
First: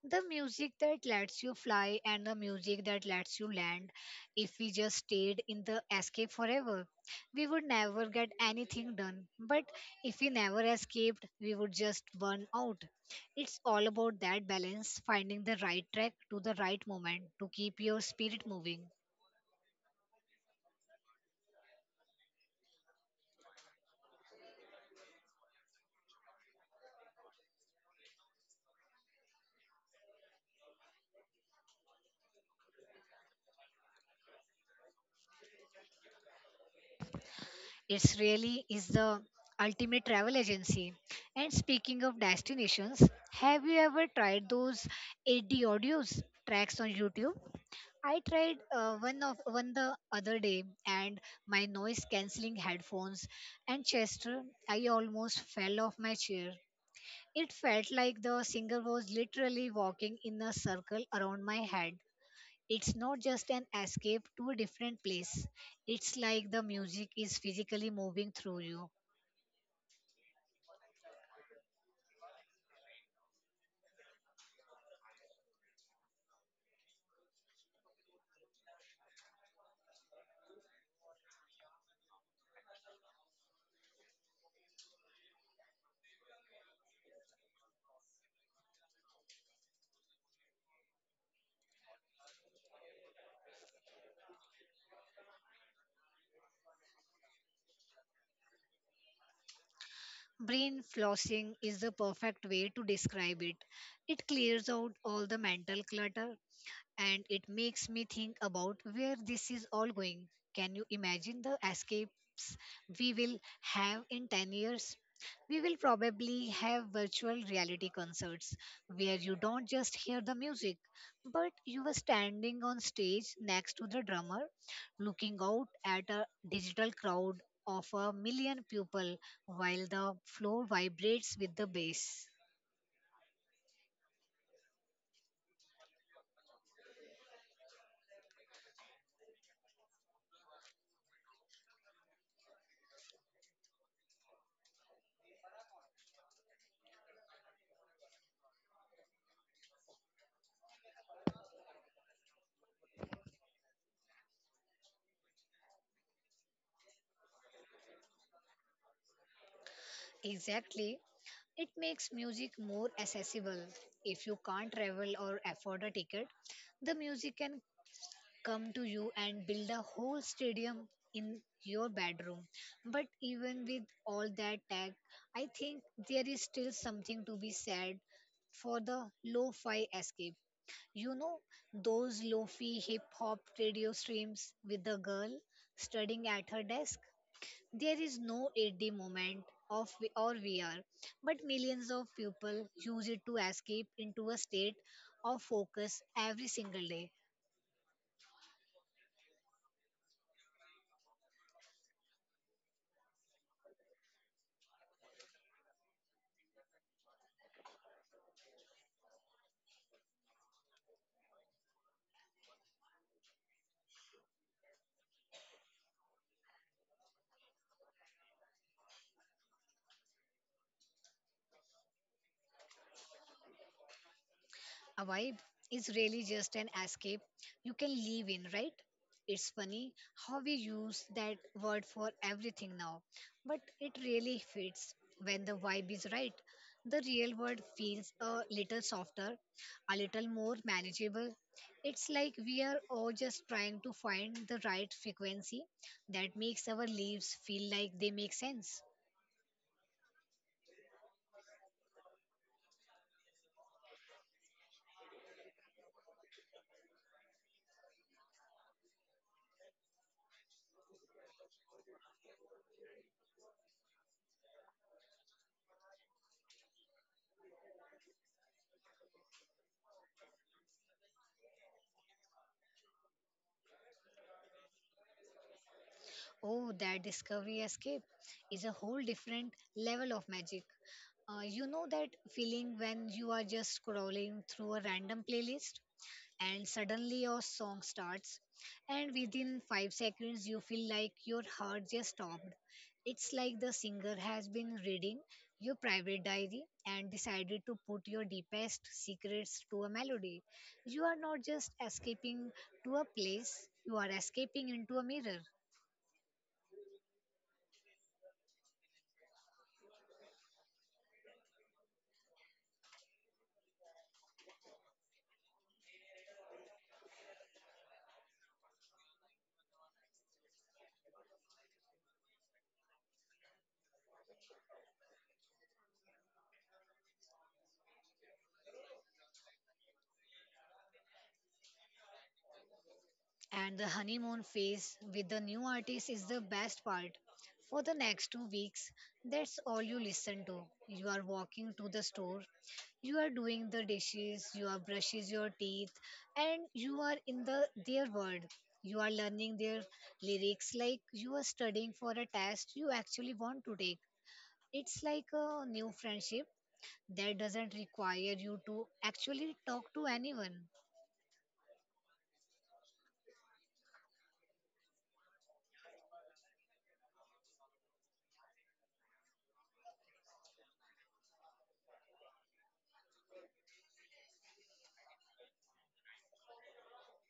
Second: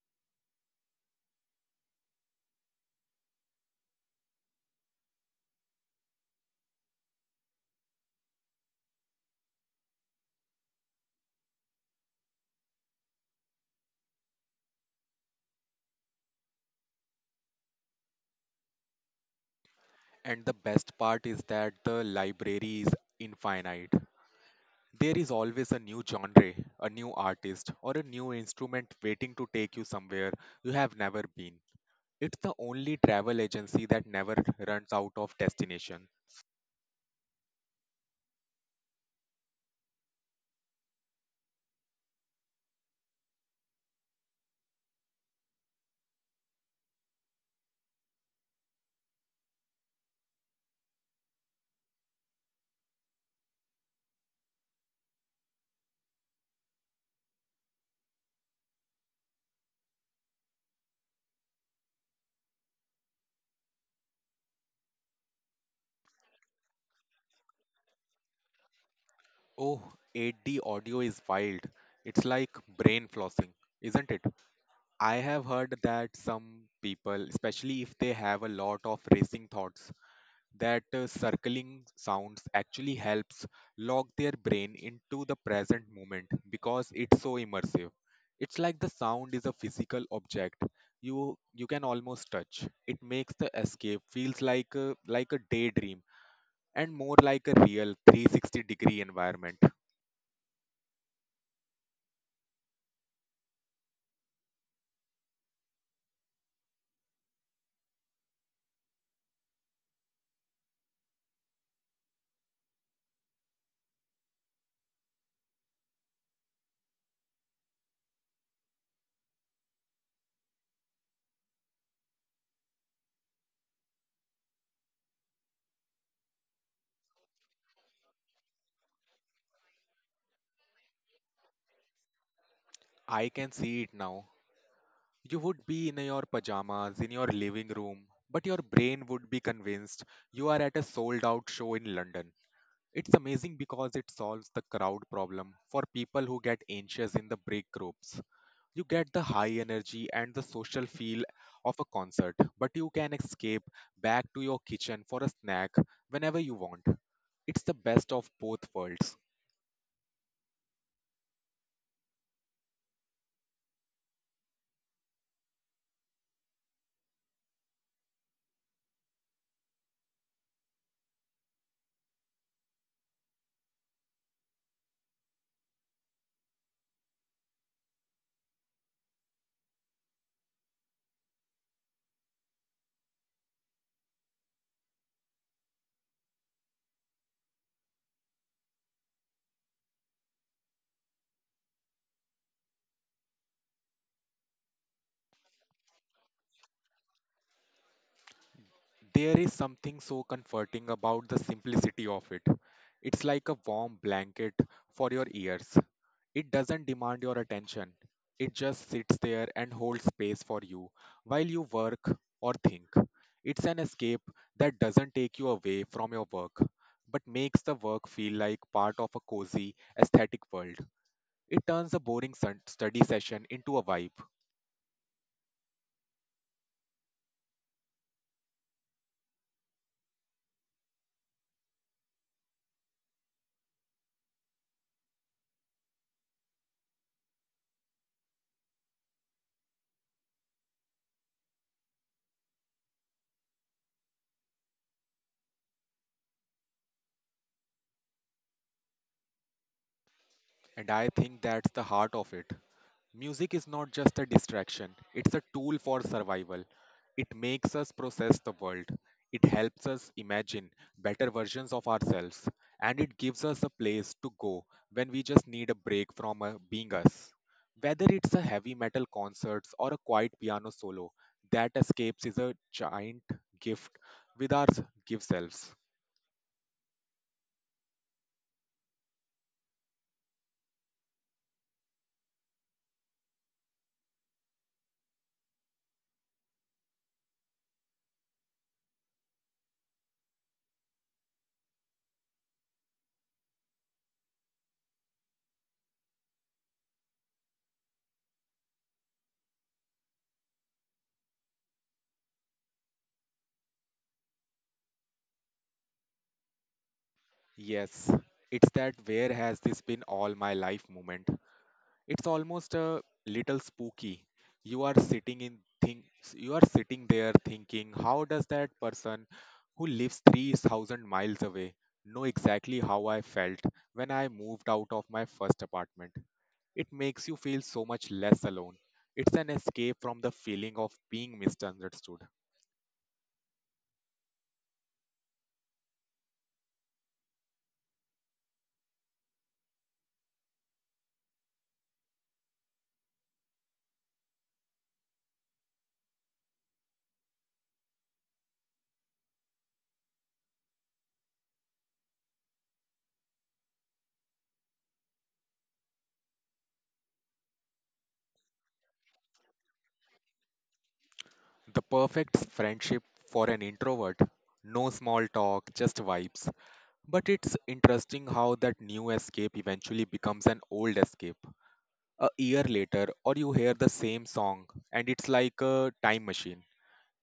[SPEAKER 2] The music that lets you fly and the music that lets you land. If we just stayed in the escape forever, we would never get anything done, but if we never escaped we would just burn out. It's all about that balance, finding the right track to the right moment to keep your spirit moving.
[SPEAKER 1] And the best part is that the library is infinite. There is always a new genre, a new artist, or a new instrument waiting to take you somewhere you have never been. It's the only travel agency that never runs out of destination.
[SPEAKER 2] It's really is the ultimate travel agency. And speaking of destinations, have you ever tried those 80 audios tracks on YouTube? I tried one the other day and my noise cancelling headphones, and Chester, I almost fell off my chair. It felt like the singer was literally walking in a circle around my head. It's not just an escape to a different place. It's like the music is physically moving through you.
[SPEAKER 1] Oh, 8D audio is wild. It's like brain flossing, isn't it? I have heard that some people, especially if they have a lot of racing thoughts, that circling sounds actually helps lock their brain into the present moment because it's so immersive. It's like the sound is a physical object, you can almost touch it. Makes the escape feels like like a daydream, and more like a real 360-degree environment.
[SPEAKER 2] Brain flossing is the perfect way to describe it. It clears out all the mental clutter, and it makes me think about where this is all going. Can you imagine the escapes we will have in 10 years? We will probably have virtual reality concerts where you don't just hear the music, but you are standing on stage next to the drummer, looking out at a digital crowd of a million people while the floor vibrates with the bass.
[SPEAKER 1] I can see it now, you would be in your pajamas in your living room, but your brain would be convinced you are at a sold out show in London. It's amazing because it solves the crowd problem for people who get anxious in the break groups. You get the high energy and the social feel of a concert, but you can escape back to your kitchen for a snack whenever you want. It's the best of both worlds.
[SPEAKER 2] Exactly. It makes music more accessible. If you can't travel or afford a ticket, the music can come to you and build a whole stadium in your bedroom. But even with all that tech, I think there is still something to be said for the lo-fi escape. You know, those lo-fi hip-hop radio streams with the girl studying at her desk. There is no 8D moment of V- or VR, but millions of people use it to escape into a state of focus every single day.
[SPEAKER 1] There is something so comforting about the simplicity of it. It's like a warm blanket for your ears. It doesn't demand your attention. It just sits there and holds space for you while you work or think. It's an escape that doesn't take you away from your work, but makes the work feel like part of a cozy, aesthetic world. It turns a study session into a vibe.
[SPEAKER 2] A vibe is really just an escape you can live in, right? It's funny how we use that word for everything now, but it really fits when the vibe is right. The real world feels a little softer, a little more manageable. It's like we are all just trying to find the right frequency that makes our lives feel like they make sense.
[SPEAKER 1] And I think that's the heart of it. Music is not just a distraction, it's a tool for survival. It makes us process the world, it helps us imagine better versions of ourselves, and it gives us a place to go when we just need a break from being us. Whether it's a heavy metal concerts or a quiet piano solo, that escapes is a giant gift with our give selves.
[SPEAKER 2] Oh, that discovery escape is a whole different level of magic. You know that feeling when you are just scrolling through a random playlist and suddenly your song starts, and within 5 seconds, you feel like your heart just stopped. It's like the singer has been reading your private diary and decided to put your deepest secrets to a melody. You are not just escaping to a place, you are escaping into a mirror.
[SPEAKER 1] Yes, it's that where has this been all my life moment. It's almost a little spooky. You are sitting in think you are sitting there thinking, how does that person who lives 3,000 miles away know exactly how I felt when I moved out of my first apartment? It makes you feel so much less alone. It's an escape from the feeling of being misunderstood.
[SPEAKER 2] And the honeymoon phase with the new artist is the best part. For the next 2 weeks, that's all you listen to. You are walking to the store, you are doing the dishes, you are brushes your teeth, and you are in the their world. You are learning their lyrics like you are studying for a test you actually want to take. It's like a new friendship that doesn't require you to actually talk to anyone.
[SPEAKER 1] The perfect friendship for an introvert. No small talk, just vibes. But it's interesting how that new escape eventually becomes an old escape. A year later or you hear the same song and it's like a time machine.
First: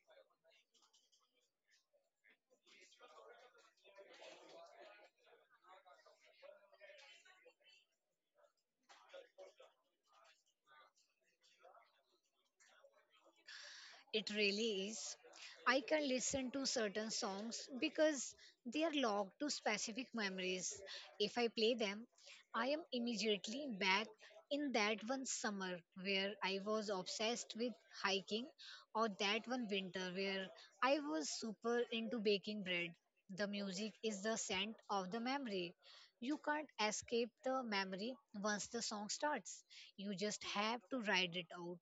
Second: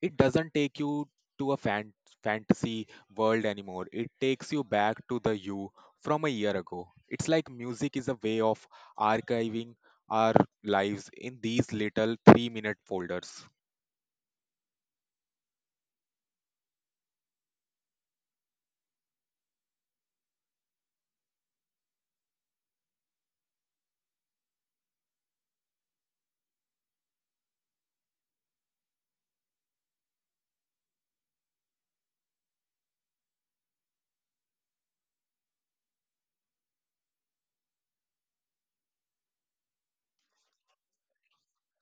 [SPEAKER 1] It doesn't take you to a fantasy world anymore, it takes you back to the you from a year ago. It's like music is a way of archiving our lives in these little 3-minute minute folders.
[SPEAKER 2] It really is. I can listen to certain songs because they are logged to specific memories. If I play them, I am immediately back in that one summer where I was obsessed with hiking, or that one winter where I was super into baking bread. The music is the scent of the memory. You can't escape the memory once the song starts. You just have to ride it out.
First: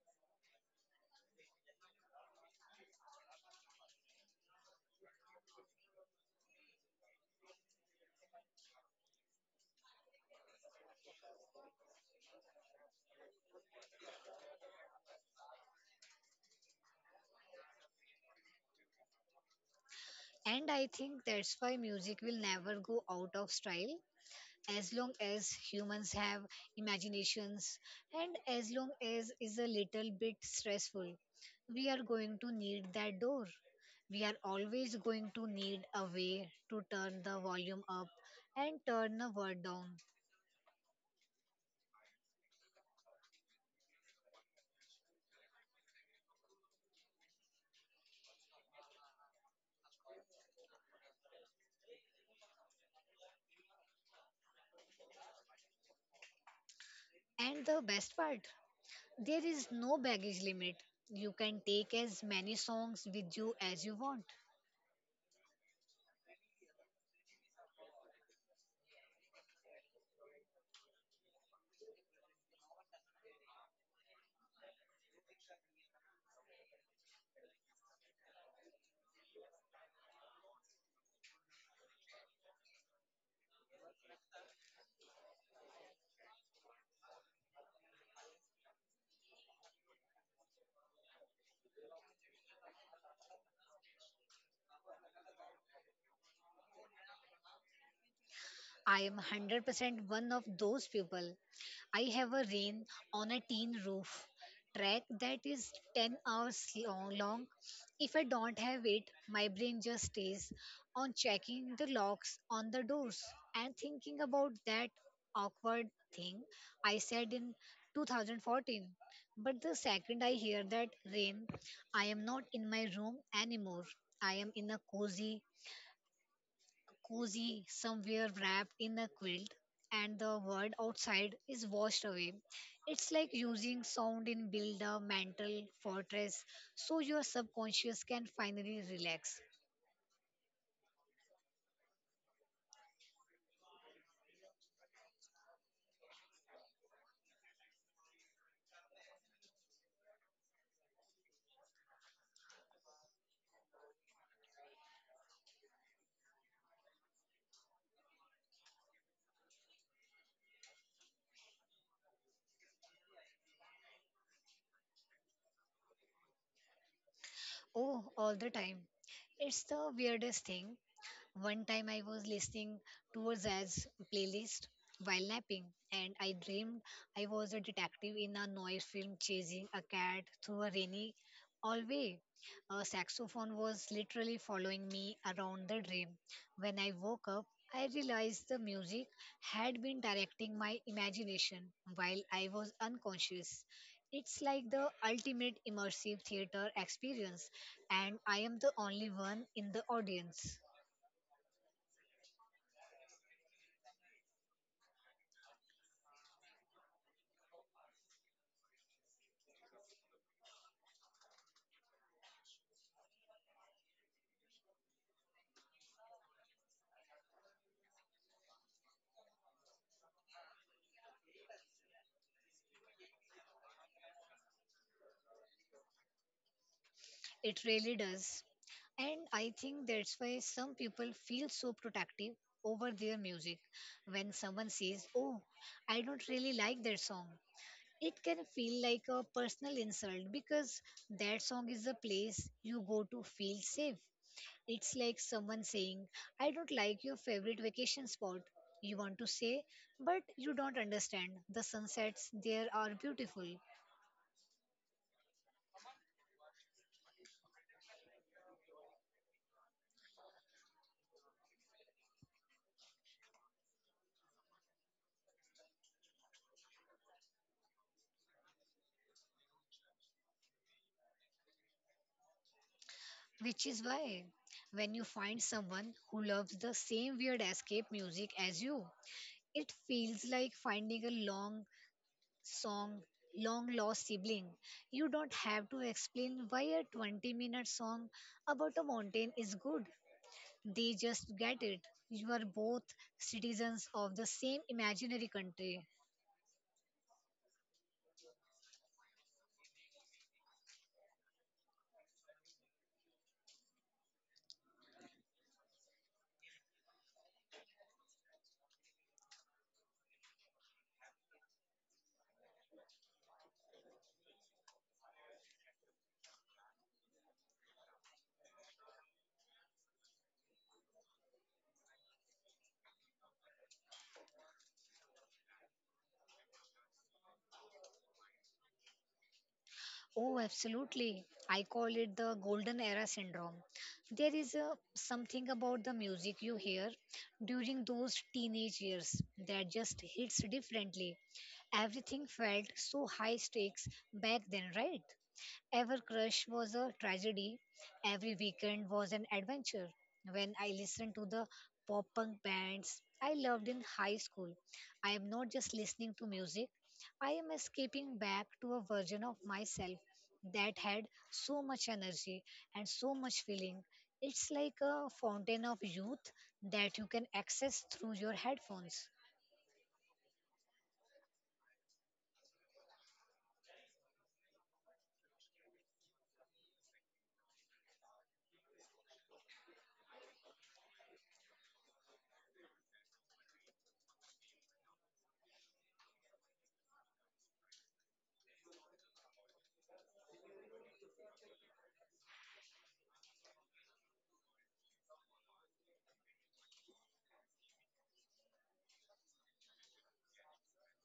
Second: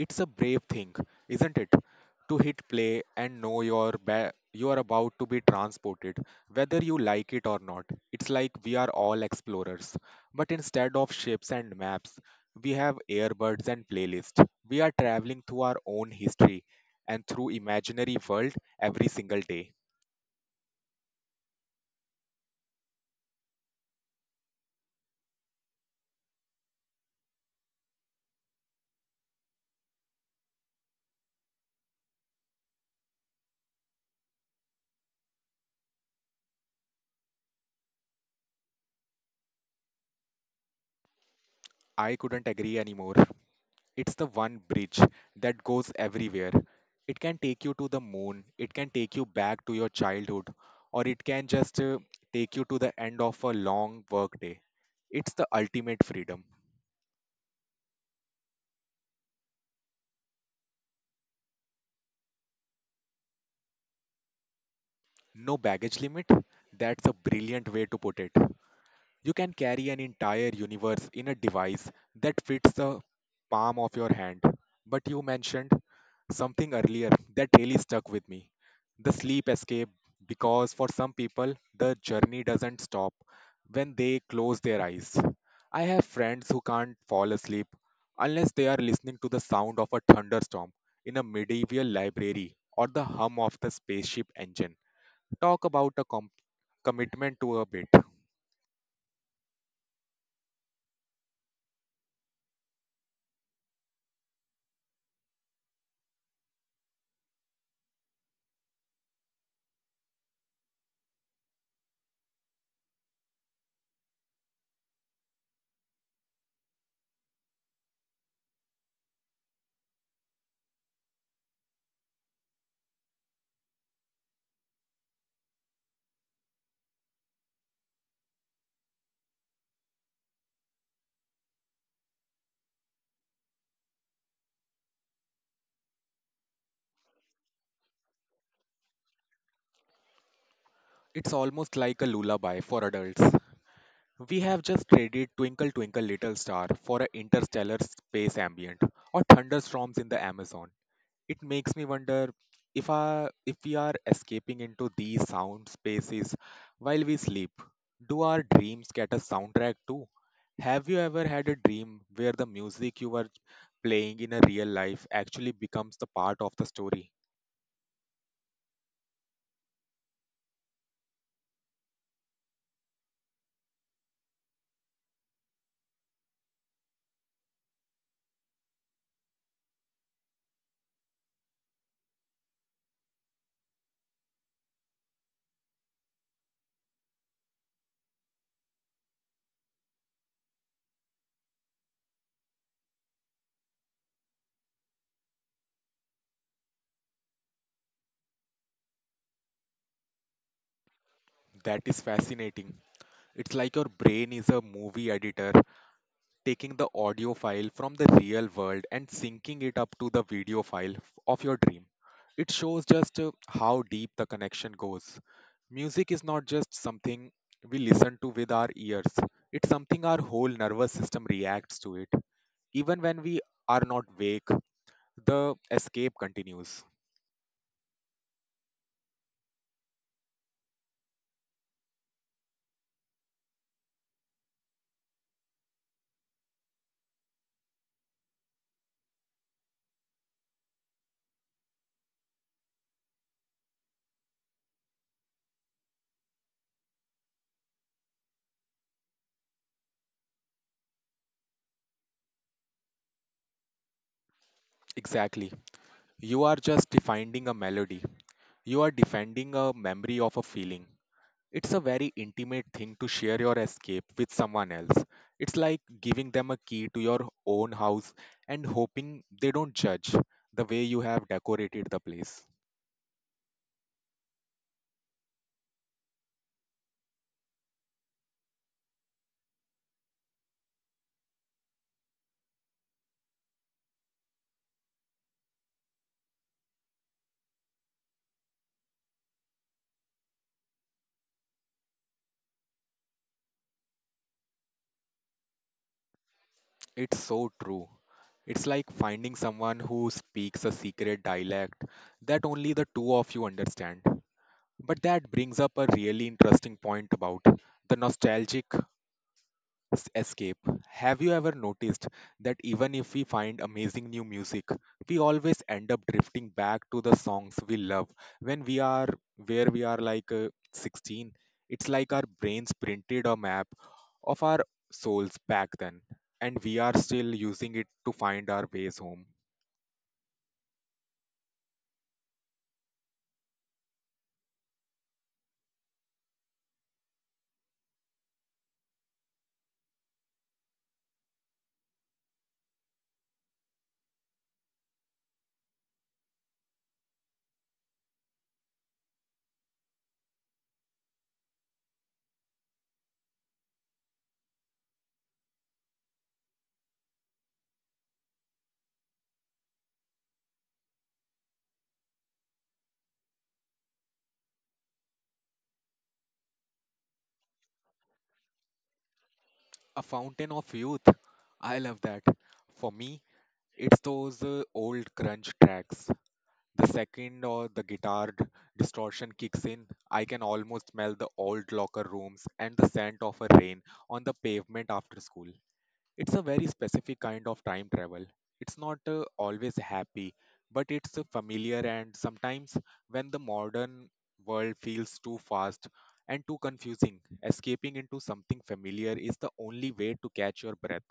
[SPEAKER 1] It's a brave thing, isn't it? To hit play and know you're about to be transported, whether you like it or not. It's like we are all explorers, but instead of ships and maps, we have earbuds and playlists. We are traveling through our own history and through imaginary world every single day.
[SPEAKER 2] And I think that's why music will never go out of style as long as humans have imaginations and as long as is a little bit stressful. We are going to need that door. We are always going to need a way to turn the volume up and turn the word down.
[SPEAKER 1] I couldn't agree anymore. It's the one bridge that goes everywhere. It can take you to the moon, it can take you back to your childhood, or it can just take you to the end of a long workday. It's the ultimate freedom.
[SPEAKER 2] And the best part, there is no baggage limit. You can take as many songs with you as you want.
[SPEAKER 1] No baggage limit? That's a brilliant way to put it. You can carry an entire universe in a device that fits the palm of your hand. But you mentioned something earlier that really stuck with me, the sleep escape, because for some people, the journey doesn't stop when they close their eyes. I have friends who can't fall asleep unless they are listening to the sound of a thunderstorm in a medieval library or the hum of the spaceship engine. Talk about a commitment to a bit.
[SPEAKER 2] I am 100% one of those people. I have a rain on a tin roof track that is 10 hours long. If I don't have it, my brain just stays on checking the locks on the doors and thinking about that awkward thing I said in 2014. But the second I hear that rain, I am not in my room anymore. I am in a cozy somewhere wrapped in a quilt and the world outside is washed away. It's like using sound in build a mental fortress so your subconscious can finally relax.
[SPEAKER 1] It's almost like a lullaby for adults. We have just traded Twinkle Twinkle Little Star for an interstellar space ambient or thunderstorms in the Amazon. It makes me wonder if we are escaping into these sound spaces while we sleep. Do our dreams get a soundtrack too? Have you ever had a dream where the music you were playing in a real life actually becomes the part of the story?
[SPEAKER 2] Oh, all the time. It's the weirdest thing. One time I was listening to a jazz playlist while napping, and I dreamed I was a detective in a noir film chasing a cat through a rainy hallway. A saxophone was literally following me around the dream. When I woke up, I realized the music had been directing my imagination while I was unconscious. It's like the ultimate immersive theater experience, and I am the only one in the audience.
[SPEAKER 1] That is fascinating. It's like your brain is a movie editor taking the audio file from the real world and syncing it up to the of your dream. It shows just how deep the connection goes. Music is not just something we listen to with our ears, it's something our whole nervous system reacts to it. Even when we are not awake, the escape continues.
[SPEAKER 2] It really does. And I think that's why some people feel so protective over their music. When someone says, Oh, I don't really like that song, it can feel like a personal insult because that song is the place you go to feel safe. It's like someone saying, I don't like your favorite vacation spot. You want to say, but you don't understand. The sunsets there are beautiful.
[SPEAKER 1] Exactly. You are just defining a melody. You are defending a memory of a feeling. It's a very intimate thing to share your escape with someone else. It's like giving them a key to your own house and hoping they don't judge the way you have decorated the place.
[SPEAKER 2] Which is why, when you find someone who loves the same weird escape music as you, it feels like finding a song, long lost sibling. You don't have to explain why a 20-minute song about a mountain is good. They just get it. You are both citizens of the same imaginary country.
[SPEAKER 1] It's so true. It's like finding someone who speaks a secret dialect that only the two of you understand. But that brings up a really interesting point about the nostalgic escape. Have you ever noticed that even if we find amazing new music, we always end up drifting back to the songs we love when we are where we are like 16? It's like our brains printed a map of our souls back then, and we are still using it to find our ways home.
[SPEAKER 2] Oh, absolutely. I call it the golden era syndrome. Something about the music you hear during those teenage years that just hits differently. Everything felt so high stakes back then, right? Ever Crush was a tragedy. Every weekend was an adventure. When I listened to the pop punk bands I loved in high school, I am not just listening to music, I am escaping back to a version of myself that had so much energy and so much feeling. It's like a fountain of youth that you can access through your headphones.
[SPEAKER 1] A fountain of youth. I love that. For me, it's those old crunch tracks. The second or the guitar distortion kicks in, I can almost smell the old locker rooms and the scent of a rain on the pavement after school. It's a very specific kind of time travel. It's not always happy, but it's familiar, and sometimes when the modern world feels too fast and too confusing, escaping into something familiar is the only way to catch your breath.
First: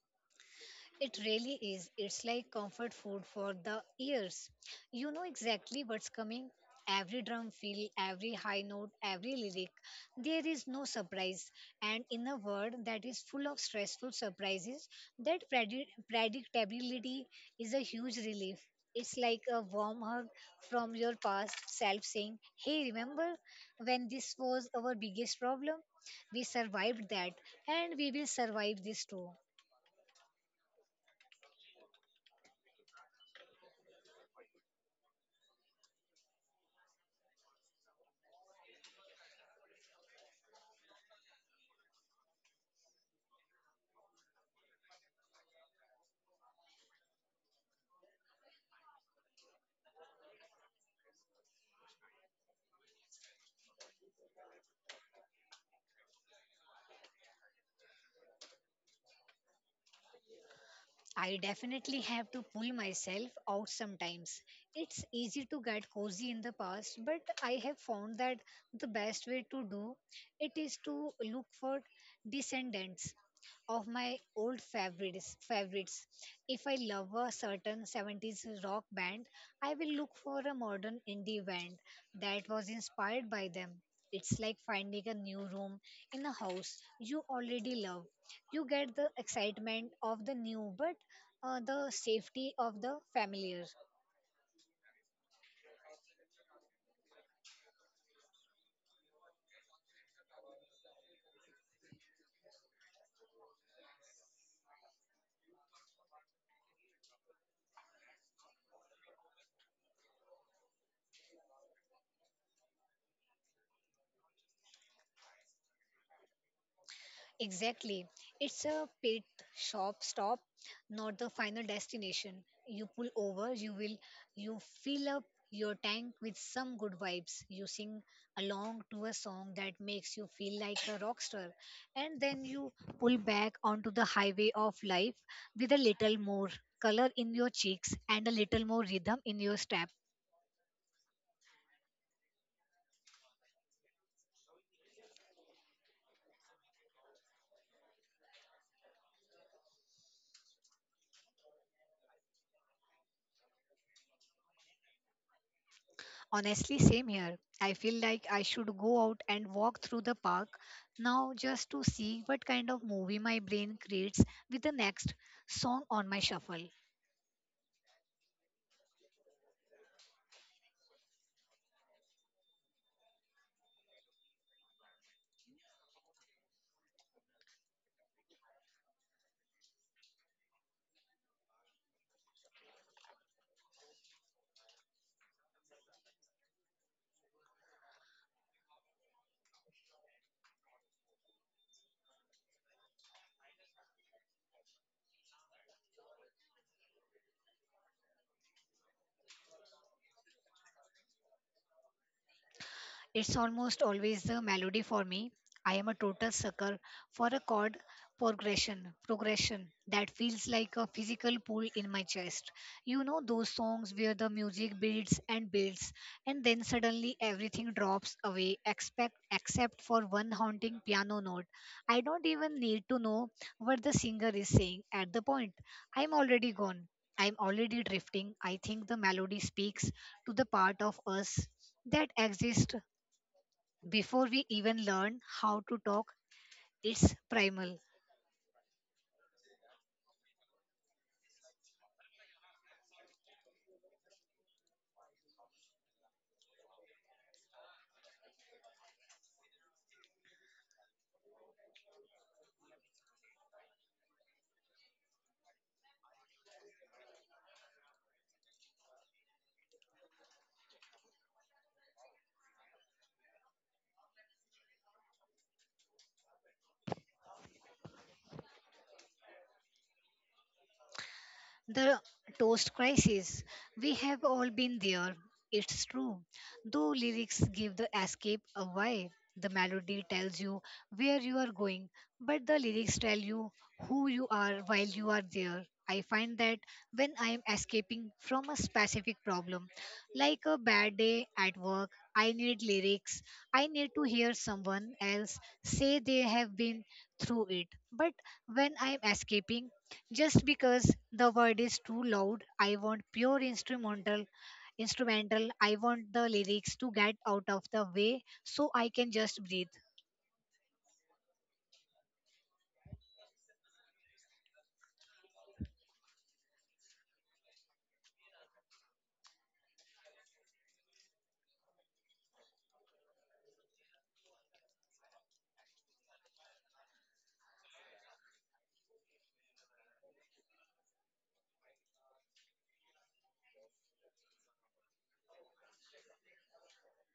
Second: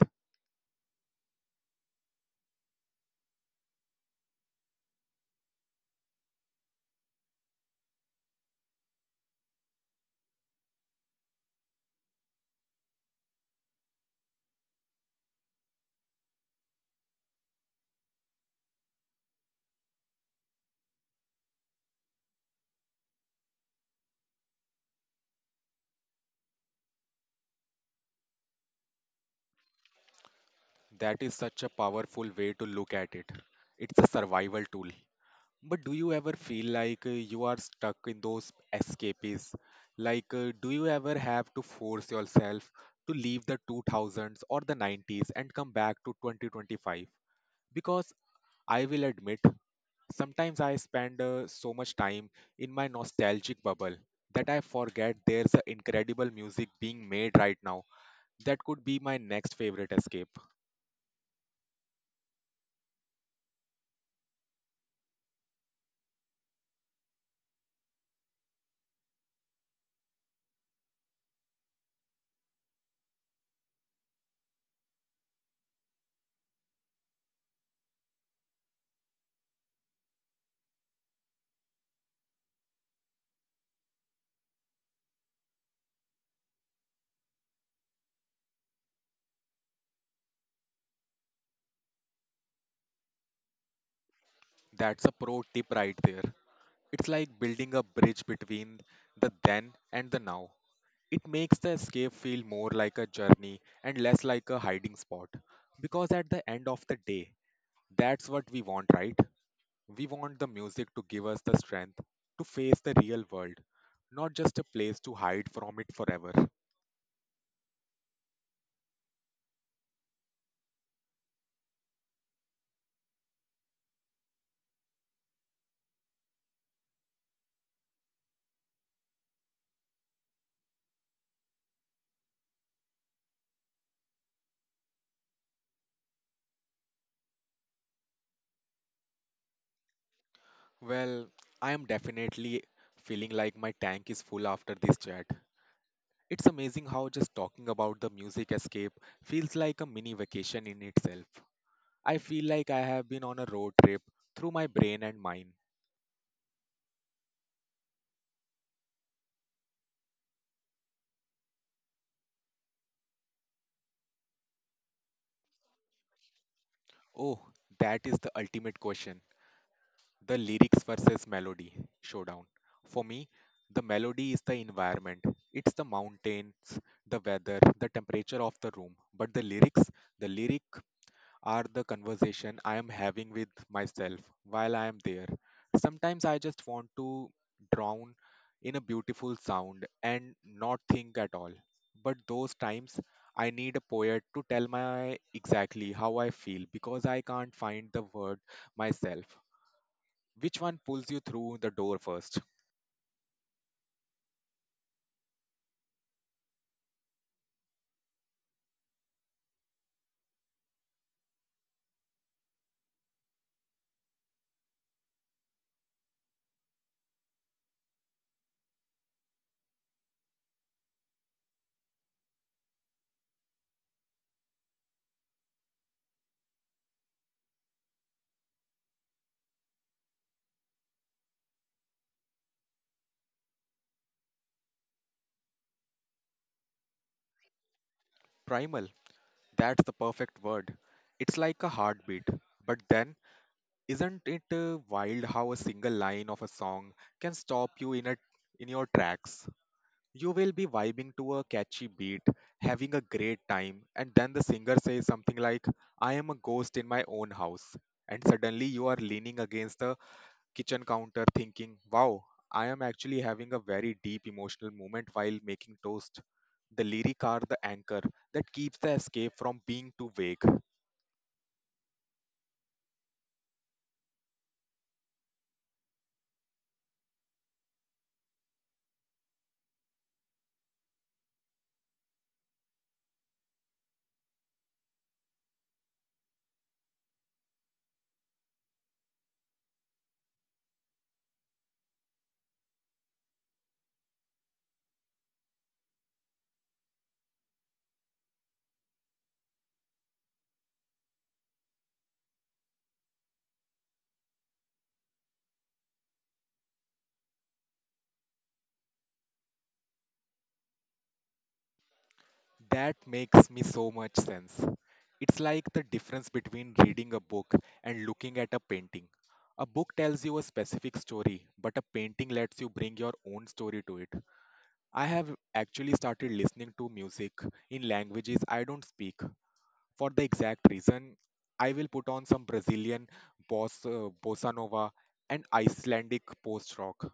[SPEAKER 2] It really is. It's like comfort food for the ears. You know exactly what's coming. Every drum fill, every high note, every lyric. There is no surprise. And in a world that is full of stressful surprises, that predi- predictability is a huge relief. It's like a warm hug from your past self saying, "Hey, remember when this was our biggest problem? We survived that, and we will survive this too."
[SPEAKER 1] That is such a powerful way to look at it. It's a survival tool. But do you ever feel like you are stuck in those escapes? Like, do you ever have to force yourself to leave the 2000s or the 90s and come back to 2025? Because I will admit, sometimes I spend so much time in my nostalgic bubble that I forget there's a incredible music being made right now that could be my next favorite escape.
[SPEAKER 2] I definitely have to pull myself out sometimes. It's easy to get cozy in the past, but I have found that the best way to do it is to look for descendants of my old favorites. If I love a certain 70s rock band, I will look for a modern indie band that was inspired by them. It's like finding a new room in a house you already love. You get the excitement of the new but the safety of the familiar.
[SPEAKER 1] That's a pro tip right there. It's like building a bridge between the then and the now. It makes the escape feel more like a journey and less like a hiding spot. Because at the end of the day, that's what we want, right? We want the music to give us the strength to face the real world, not just a place to hide from it forever.
[SPEAKER 2] Exactly, it's a pit shop stop, not the final destination. You pull over, you will, you fill up your tank with some good vibes, you sing along to a song that makes you feel like a rock star, and then you pull back onto the highway of life with a little more color in your cheeks and a little more rhythm in your step.
[SPEAKER 1] Well, I am definitely feeling like my tank is full after this chat. It's amazing how just talking about the music escape feels like a mini vacation in itself. I feel like I have been on a road trip through my brain and mind.
[SPEAKER 2] Honestly, same here. I feel like I should go out and walk through the park now just to see what kind of movie my brain creates with the next song on my shuffle.
[SPEAKER 1] Oh, that is the ultimate question. The lyrics versus melody showdown. For me, the melody is the environment. It's the mountains, the weather, the temperature of the room. But the lyrics, the lyric are the conversation I am having with myself while I am there. Sometimes I just want to drown in a beautiful sound and not think at all. But those times I need a poet to tell my exactly how I feel because I can't find the word myself. Which one pulls you through the door first?
[SPEAKER 2] It's almost always the melody for me. I am a total sucker for a progression that feels like a physical pull in my chest. You know those songs where the music builds and builds, and then suddenly everything drops away, expect except for one haunting piano note. I don't even need to know what the singer is saying at the point. I'm already gone. I'm already drifting. I think the melody speaks to the part of us that exists before we even learn how to talk. It's primal.
[SPEAKER 1] Primal, that's the perfect word. It's like a heartbeat. But then isn't it wild how a single line of a song can stop you in your tracks? You will be vibing to a catchy beat, having a great time, and then the singer says something like, "I am a ghost in my own house," and suddenly you are leaning against the kitchen counter, thinking, "Wow, I am actually having a very deep emotional moment while making toast." The lyric are the anchor that keeps the escape from being too vague.
[SPEAKER 2] The toast crisis. We have all been there. It's true. Though lyrics give the escape away, the melody tells you where you are going, but the lyrics tell you who you are while you are there. I find that when I am escaping from a specific problem, like a bad day at work, I need lyrics. I need to hear someone else say they have been through it. But when I'm escaping, just because the word is too loud, I want pure instrumental. I want the lyrics to get out of the way so I can just breathe.
[SPEAKER 1] That makes me so much sense. It's like the difference between reading a book and looking at a painting. A book tells you a specific story, but a painting lets you bring your own story to it. I have actually started listening to music in languages I don't speak for the exact reason. I will put on some Brazilian bossa nova and Icelandic post rock.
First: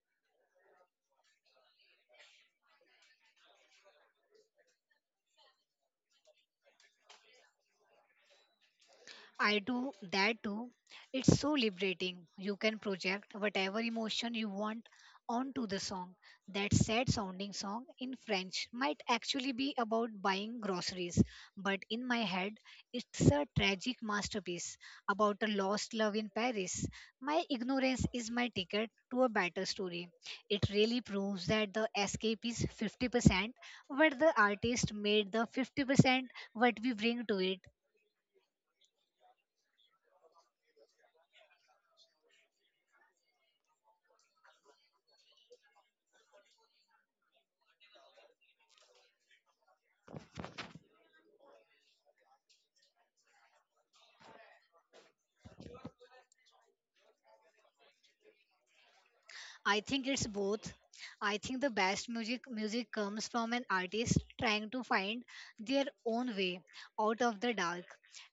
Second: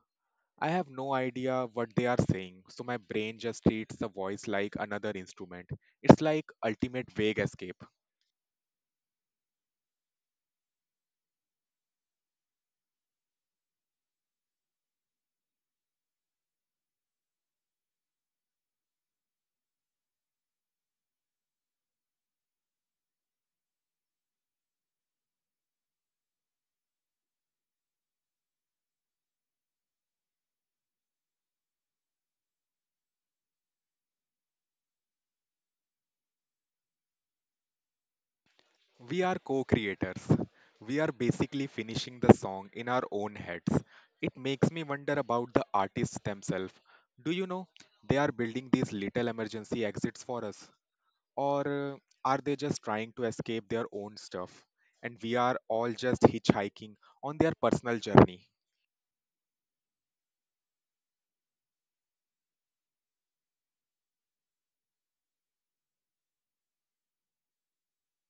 [SPEAKER 1] I have no idea what they are saying, so my brain just treats the voice like another instrument. It's like ultimate vague escape.
[SPEAKER 2] I do that too. It's so liberating. You can project whatever emotion you want onto the song. That sad sounding song in French might actually be about buying groceries, but in my head, it's a tragic masterpiece about a lost love in Paris. My ignorance is my ticket to a better story. It really proves that the escape is 50%, where the artist made the 50% what we bring to it.
[SPEAKER 1] We are co-creators. We are basically finishing the song in our own heads. It makes me wonder about the artists themselves. Do you know they are building these little emergency exits for us or are they just trying to escape their own stuff and we are all just hitchhiking on their personal journey?
[SPEAKER 2] I think it's both. I think the best music comes from an artist trying to find their own way out of the dark.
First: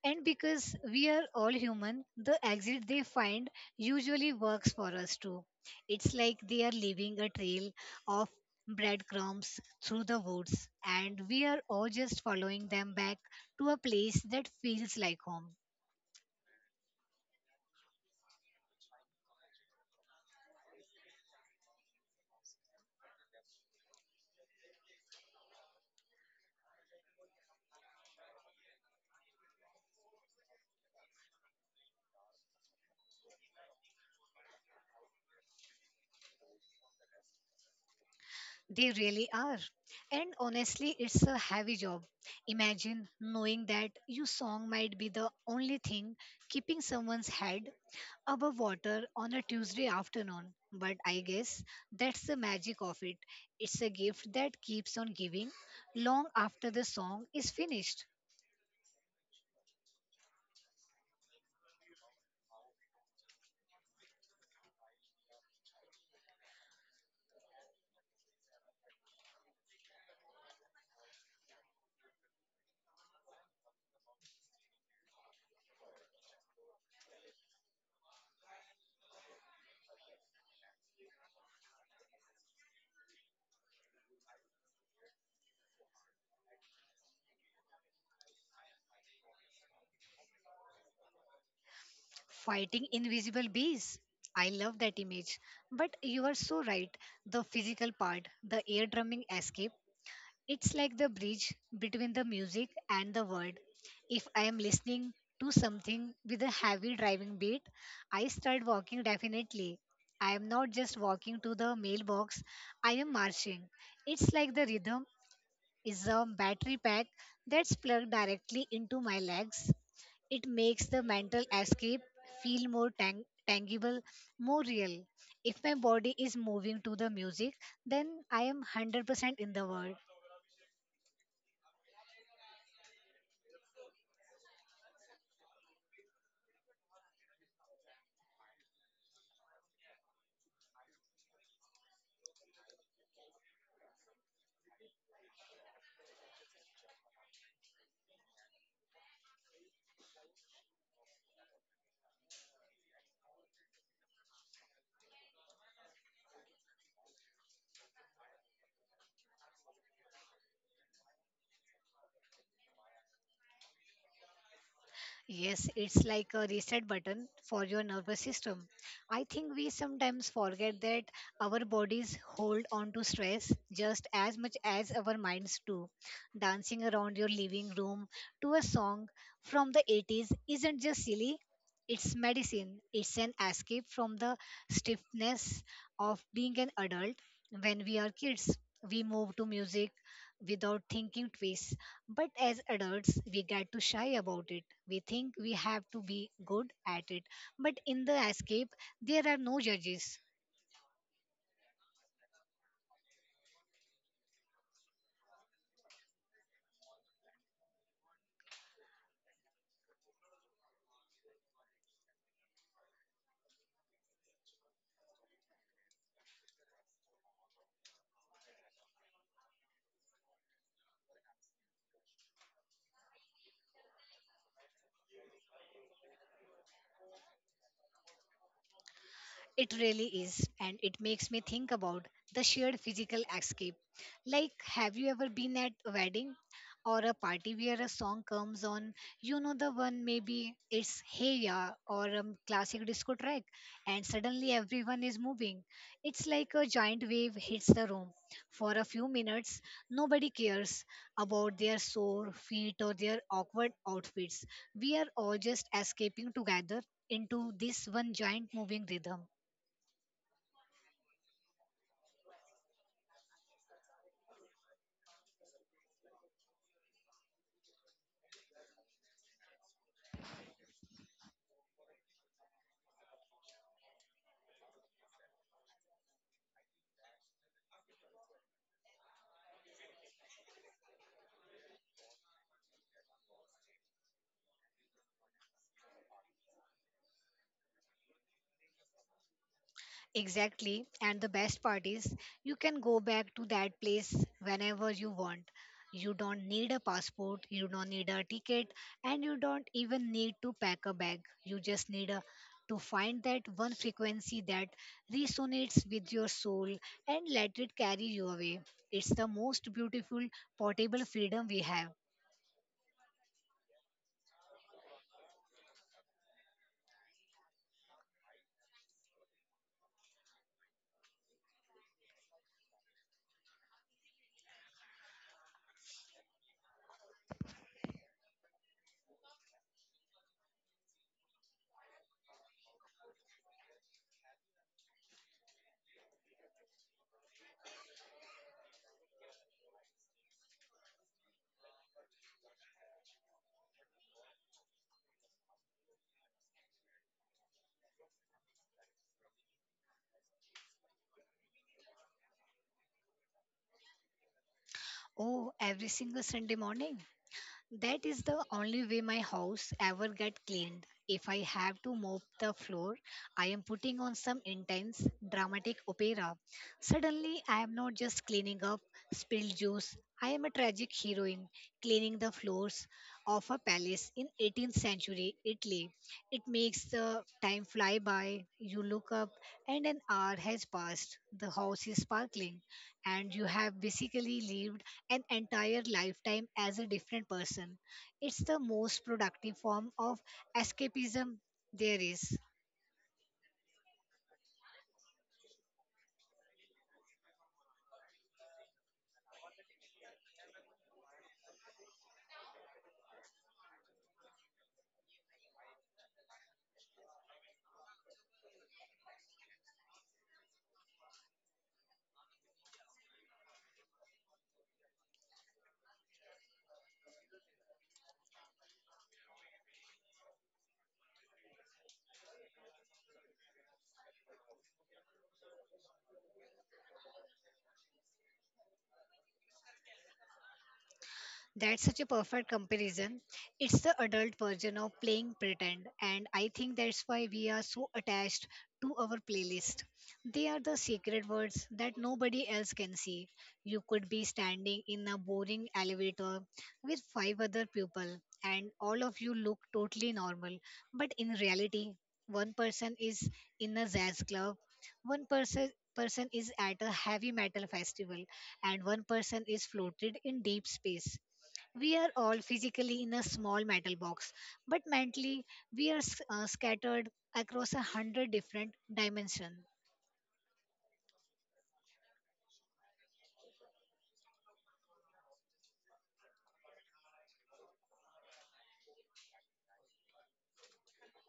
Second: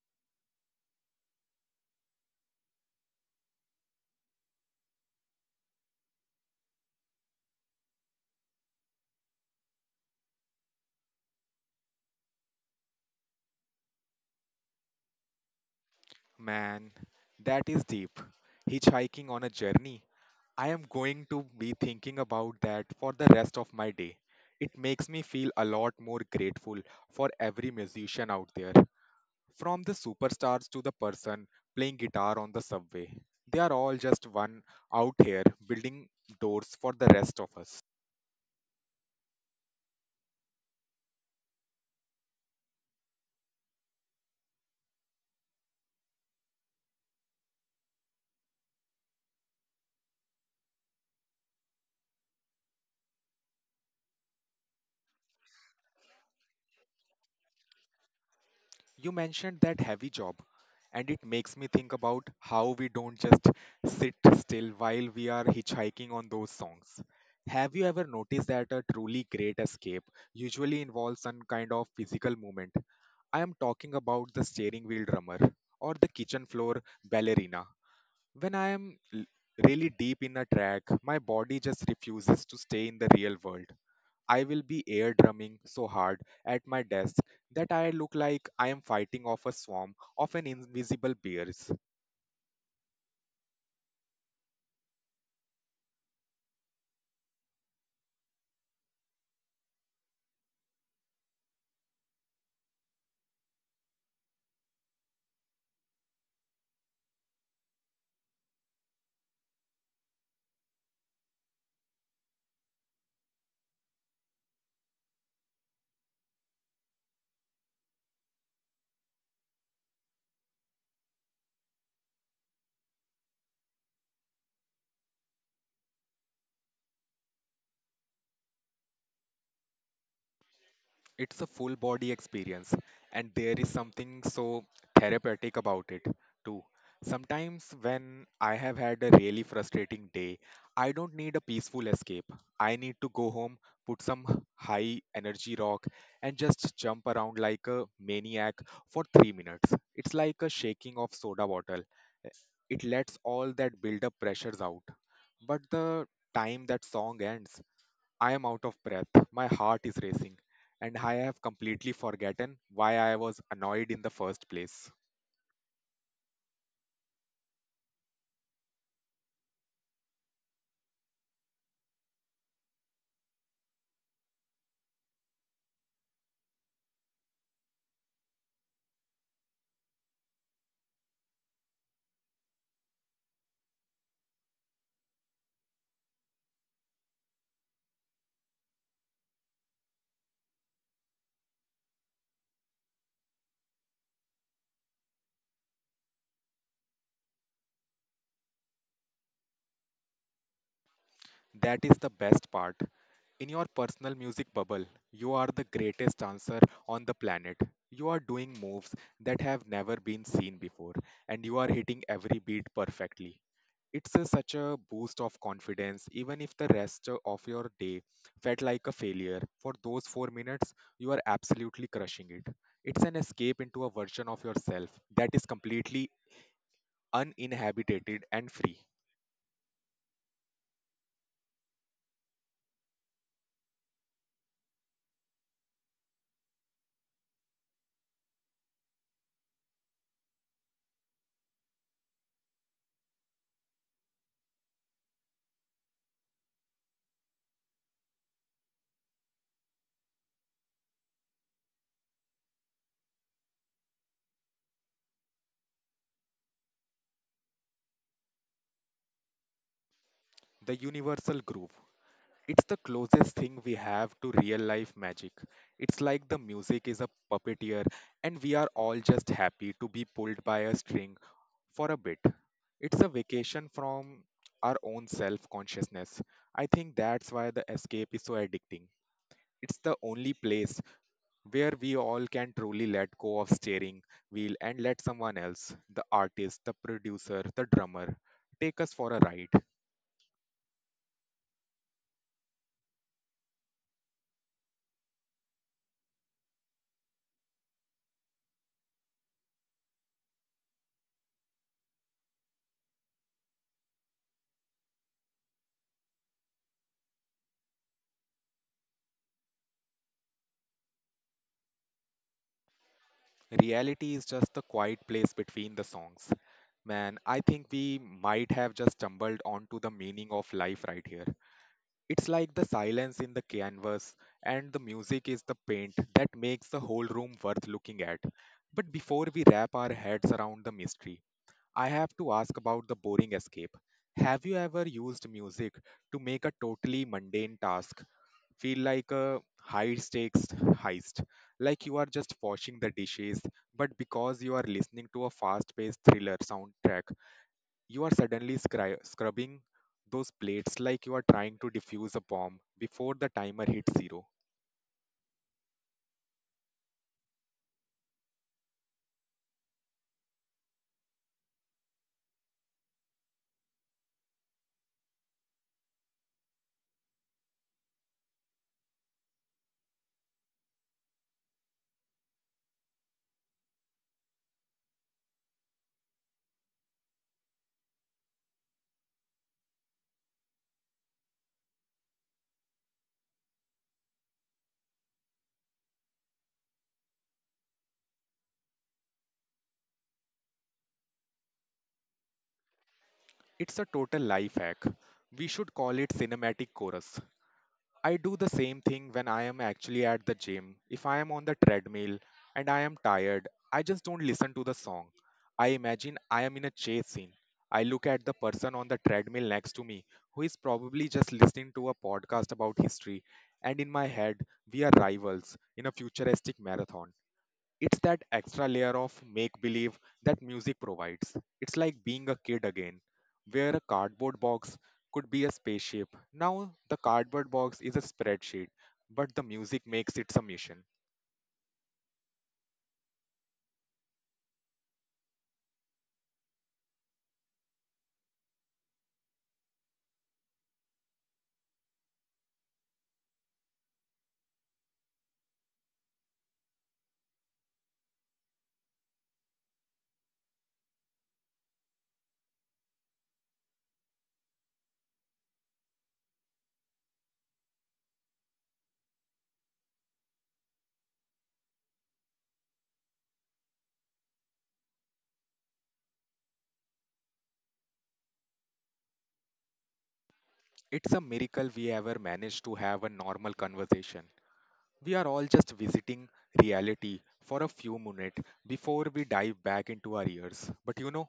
[SPEAKER 2] And because we are all human, the exit they find usually works for us too. It's like they are leaving a trail of breadcrumbs through the woods, and we are all just following them back to a place that feels like home.
[SPEAKER 1] Man, that is deep. Hitchhiking on a journey. I am going to be thinking about that for the rest of my day. It makes me feel a lot more grateful for every musician out there. From the superstars to the person playing guitar on the subway. They are all just one out here building doors for the rest of us.
[SPEAKER 2] They really are. And honestly, it's a heavy job. Imagine knowing that your song might be the only thing keeping someone's head above water on a Tuesday afternoon. But I guess that's the magic of it. It's a gift that keeps on giving long after the song is finished.
[SPEAKER 1] You mentioned that heavy job, and it makes me think about how we don't just sit still while we are hitchhiking on those songs. Have you ever noticed that a truly great escape usually involves some kind of physical movement? I am talking about the steering wheel drummer or the kitchen floor ballerina. When I am really deep in a track, my body just refuses to stay in the real world. I will be air drumming so hard at my desk that I look like I am fighting off a swarm of an invisible bears.
[SPEAKER 2] Fighting invisible bees. I love that image. But you are so right. The physical part, the ear drumming escape. It's like the bridge between the music and the world. If I am listening to something with a heavy driving beat, I start walking definitely. I am not just walking to the mailbox, I am marching. It's like the rhythm is a battery pack that's plugged directly into my legs. It makes the mental escape feel tangible, more real. If my body is moving to the music, then I am 100% in the world.
[SPEAKER 1] It's a full body experience, and there is something so therapeutic about it, too. Sometimes, when I have had a really frustrating day, I don't need a peaceful escape. I need to go home, put some high energy rock, and just jump around like a maniac for 3 minutes. It's like a shaking of soda bottle. Eh, it lets all that build up pressures out. But the time that song ends, I am out of breath, my heart is racing, and I have completely forgotten why I was annoyed in the first place.
[SPEAKER 2] Yes, it's like a reset button for your nervous system. I think we sometimes forget that our bodies hold on to stress just as much as our minds do. Dancing around your living room to a song from the 80s isn't just silly, it's medicine. It's an escape from the stiffness of being an adult. When we are kids, we move to music without thinking twice, but as adults, we get to shy about it. We think we have to be good at it. But in the escape, there are no judges.
[SPEAKER 1] That is the best part. In your personal music bubble, you are the greatest dancer on the planet. You are doing moves that have never been seen before, and you are hitting every beat perfectly. It's a, such a boost of confidence, even if the rest of your day felt like a failure. For those 4 minutes, you are absolutely crushing it. It's an escape into a version of yourself that is completely uninhabited and free.
[SPEAKER 2] It really is, and it makes me think about the shared physical escape. Like, have you ever been at a wedding or a party where a song comes on? You know, the one, maybe it's Hey Ya or a classic disco track, and suddenly everyone is moving. It's like a giant wave hits the room. For a few minutes, nobody cares about their sore feet or their awkward outfits. We are all just escaping together into this one giant moving rhythm.
[SPEAKER 1] The universal groove. It's the closest thing we have to real life magic. It's like the music is a puppeteer, and we are all just happy to be pulled by a string for a bit. It's a vacation from our own self consciousness. I think that's why the escape is so addicting. It's the only place where we all can truly let go of steering wheel and let someone else, the artist, the producer, the drummer, take us for a ride.
[SPEAKER 2] Exactly. And the best part is, you can go back to that place whenever you want. You don't need a passport, you don't need a ticket, and you don't even need to pack a bag. You just need a, to find that one frequency that resonates with your soul and let it carry you away. It's the most beautiful portable freedom we have.
[SPEAKER 1] Reality is just the quiet place between the songs. Man, I think we might have just stumbled onto the meaning of life right here. It's like the silence in the canvas and the music is the paint that makes the whole room worth looking at. But before we wrap our heads around the mystery, I have to ask about the boring escape. Have you ever used music to make a totally mundane task feel like a high stakes heist? Like you are just washing the dishes, but because you are listening to a fast paced thriller soundtrack, you are suddenly scrubbing those plates like you are trying to defuse a bomb before the timer hits zero.
[SPEAKER 2] Oh, every single Sunday morning. That is the only way my house ever get cleaned. If I have to mop the floor, I am putting on some intense dramatic opera. Suddenly, I am not just cleaning up spilled juice. I am a tragic heroine cleaning the floors of a palace in 18th century Italy. It makes the time fly by. You look up and an hour has passed. The house is sparkling and you have basically lived an entire lifetime as a different person. It's the most productive form of escapism there is.
[SPEAKER 1] It's a total life hack. We should call it cinematic chorus. I do the same thing when I am actually at the gym. If I am on the treadmill and I am tired, I just don't listen to the song. I imagine I am in a chase scene. I look at the person on the treadmill next to me who is probably just listening to a podcast about history, and in my head, we are rivals in a futuristic marathon. It's that extra layer of make believe that music provides. It's like being a kid again, where a cardboard box could be a spaceship. Now, the cardboard box is a spreadsheet, but the music makes it a mission.
[SPEAKER 2] That's such a perfect comparison. It's the adult version of playing pretend, and I think that's why we are so attached to our playlist. They are the secret words that nobody else can see. You could be standing in a boring elevator with five other people, and all of you look totally normal, but in reality, one person is in a jazz club, one person is at a heavy metal festival, and one person is floated in deep space. We are all physically in a small metal box, but mentally we are scattered across a hundred different dimensions.
[SPEAKER 1] It's a miracle we ever managed to have a normal conversation. We are all just visiting reality for a few minutes before we dive back into our ears. But you know,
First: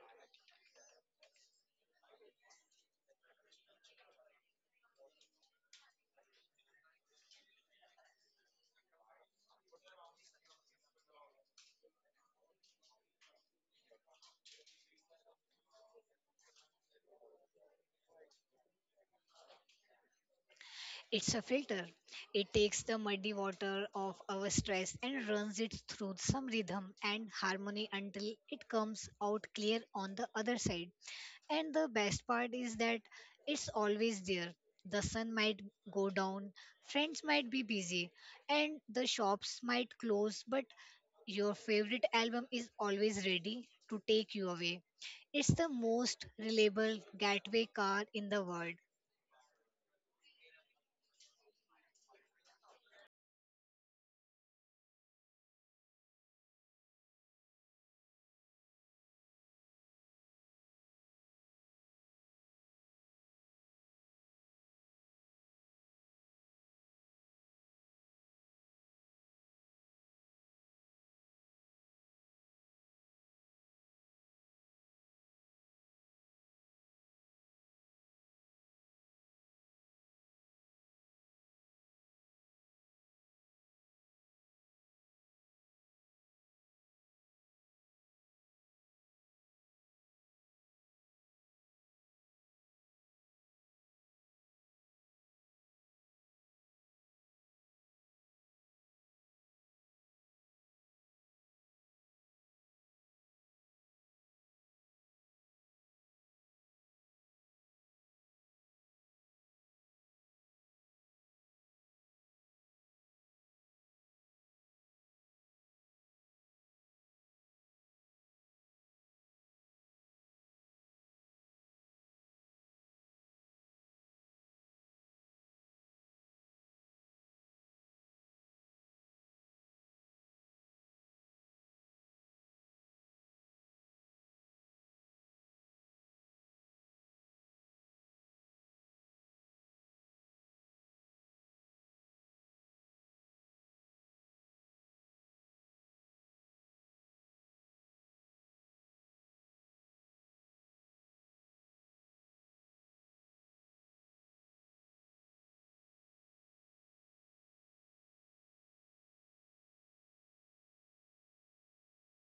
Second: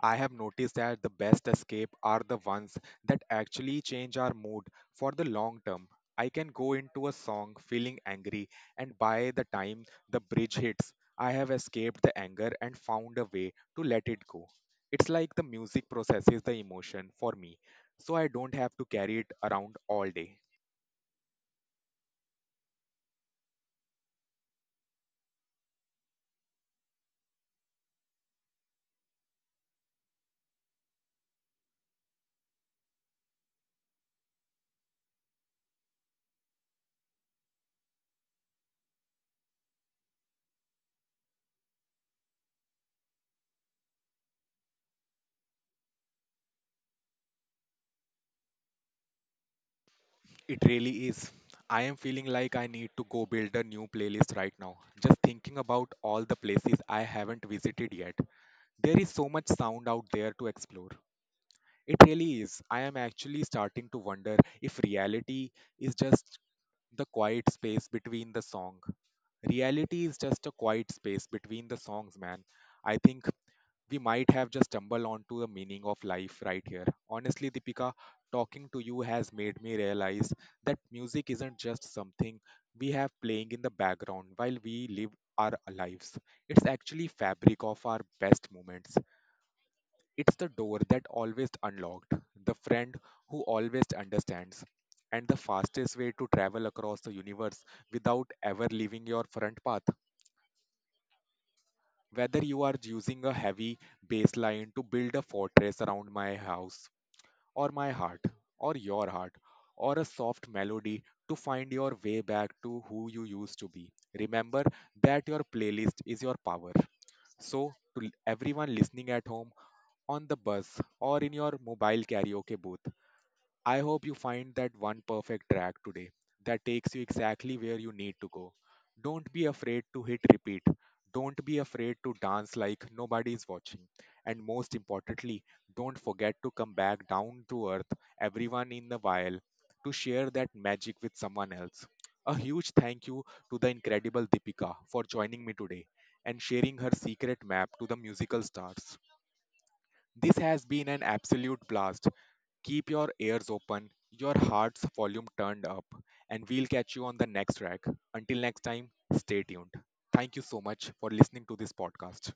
[SPEAKER 1] I have noticed that the best escape are the ones that actually change our mood for the long term. I can go into a song feeling angry, and by the time the bridge hits, I have escaped the anger and found a way to let it go. It's like the music processes the emotion for me, so I don't have to carry it around all day.
[SPEAKER 2] It's a filter. It takes the muddy water of our stress and runs it through some rhythm and harmony until it comes out clear on the other side. And the best part is that it's always there. The sun might go down, friends might be busy, and the shops might close, but your favorite album is always ready to take you away. It's the most reliable getaway car in the world.
[SPEAKER 1] It really is. I am feeling like I need to go build a new playlist right now. Just thinking about all the places I haven't visited yet. There is so much sound out there to explore. It really is. I am actually starting to wonder if reality is just the quiet space between the song. Reality is just a quiet space between the songs, man. I think we might have just stumbled onto the meaning of life right here. Honestly, Deepika, talking to you has made me realize that music isn't just something we have playing in the background while we live our lives. It's actually fabric of our best moments. It's the door that always unlocked, the friend who always understands, and the fastest way to travel across the universe without ever leaving your front path. Whether you are using a heavy baseline to build a fortress around my house, or my heart, or your heart, or a soft melody to find your way back to who you used to be, remember that your playlist is your power. So, to everyone listening at home, on the bus, or in your mobile karaoke booth, I hope you find that one perfect track today that takes you exactly where you need to go. Don't be afraid to hit repeat. Don't be afraid to dance like nobody is watching. And most importantly, don't forget to come back down to earth, everyone in the while, to share that magic with someone else. A huge thank you to the incredible Deepika for joining me today and sharing her secret map to the musical stars. This has been an absolute blast. Keep your ears open, your heart's volume turned up, and we'll catch you on the next track. Until next time, stay tuned. Thank you so much for listening to this podcast.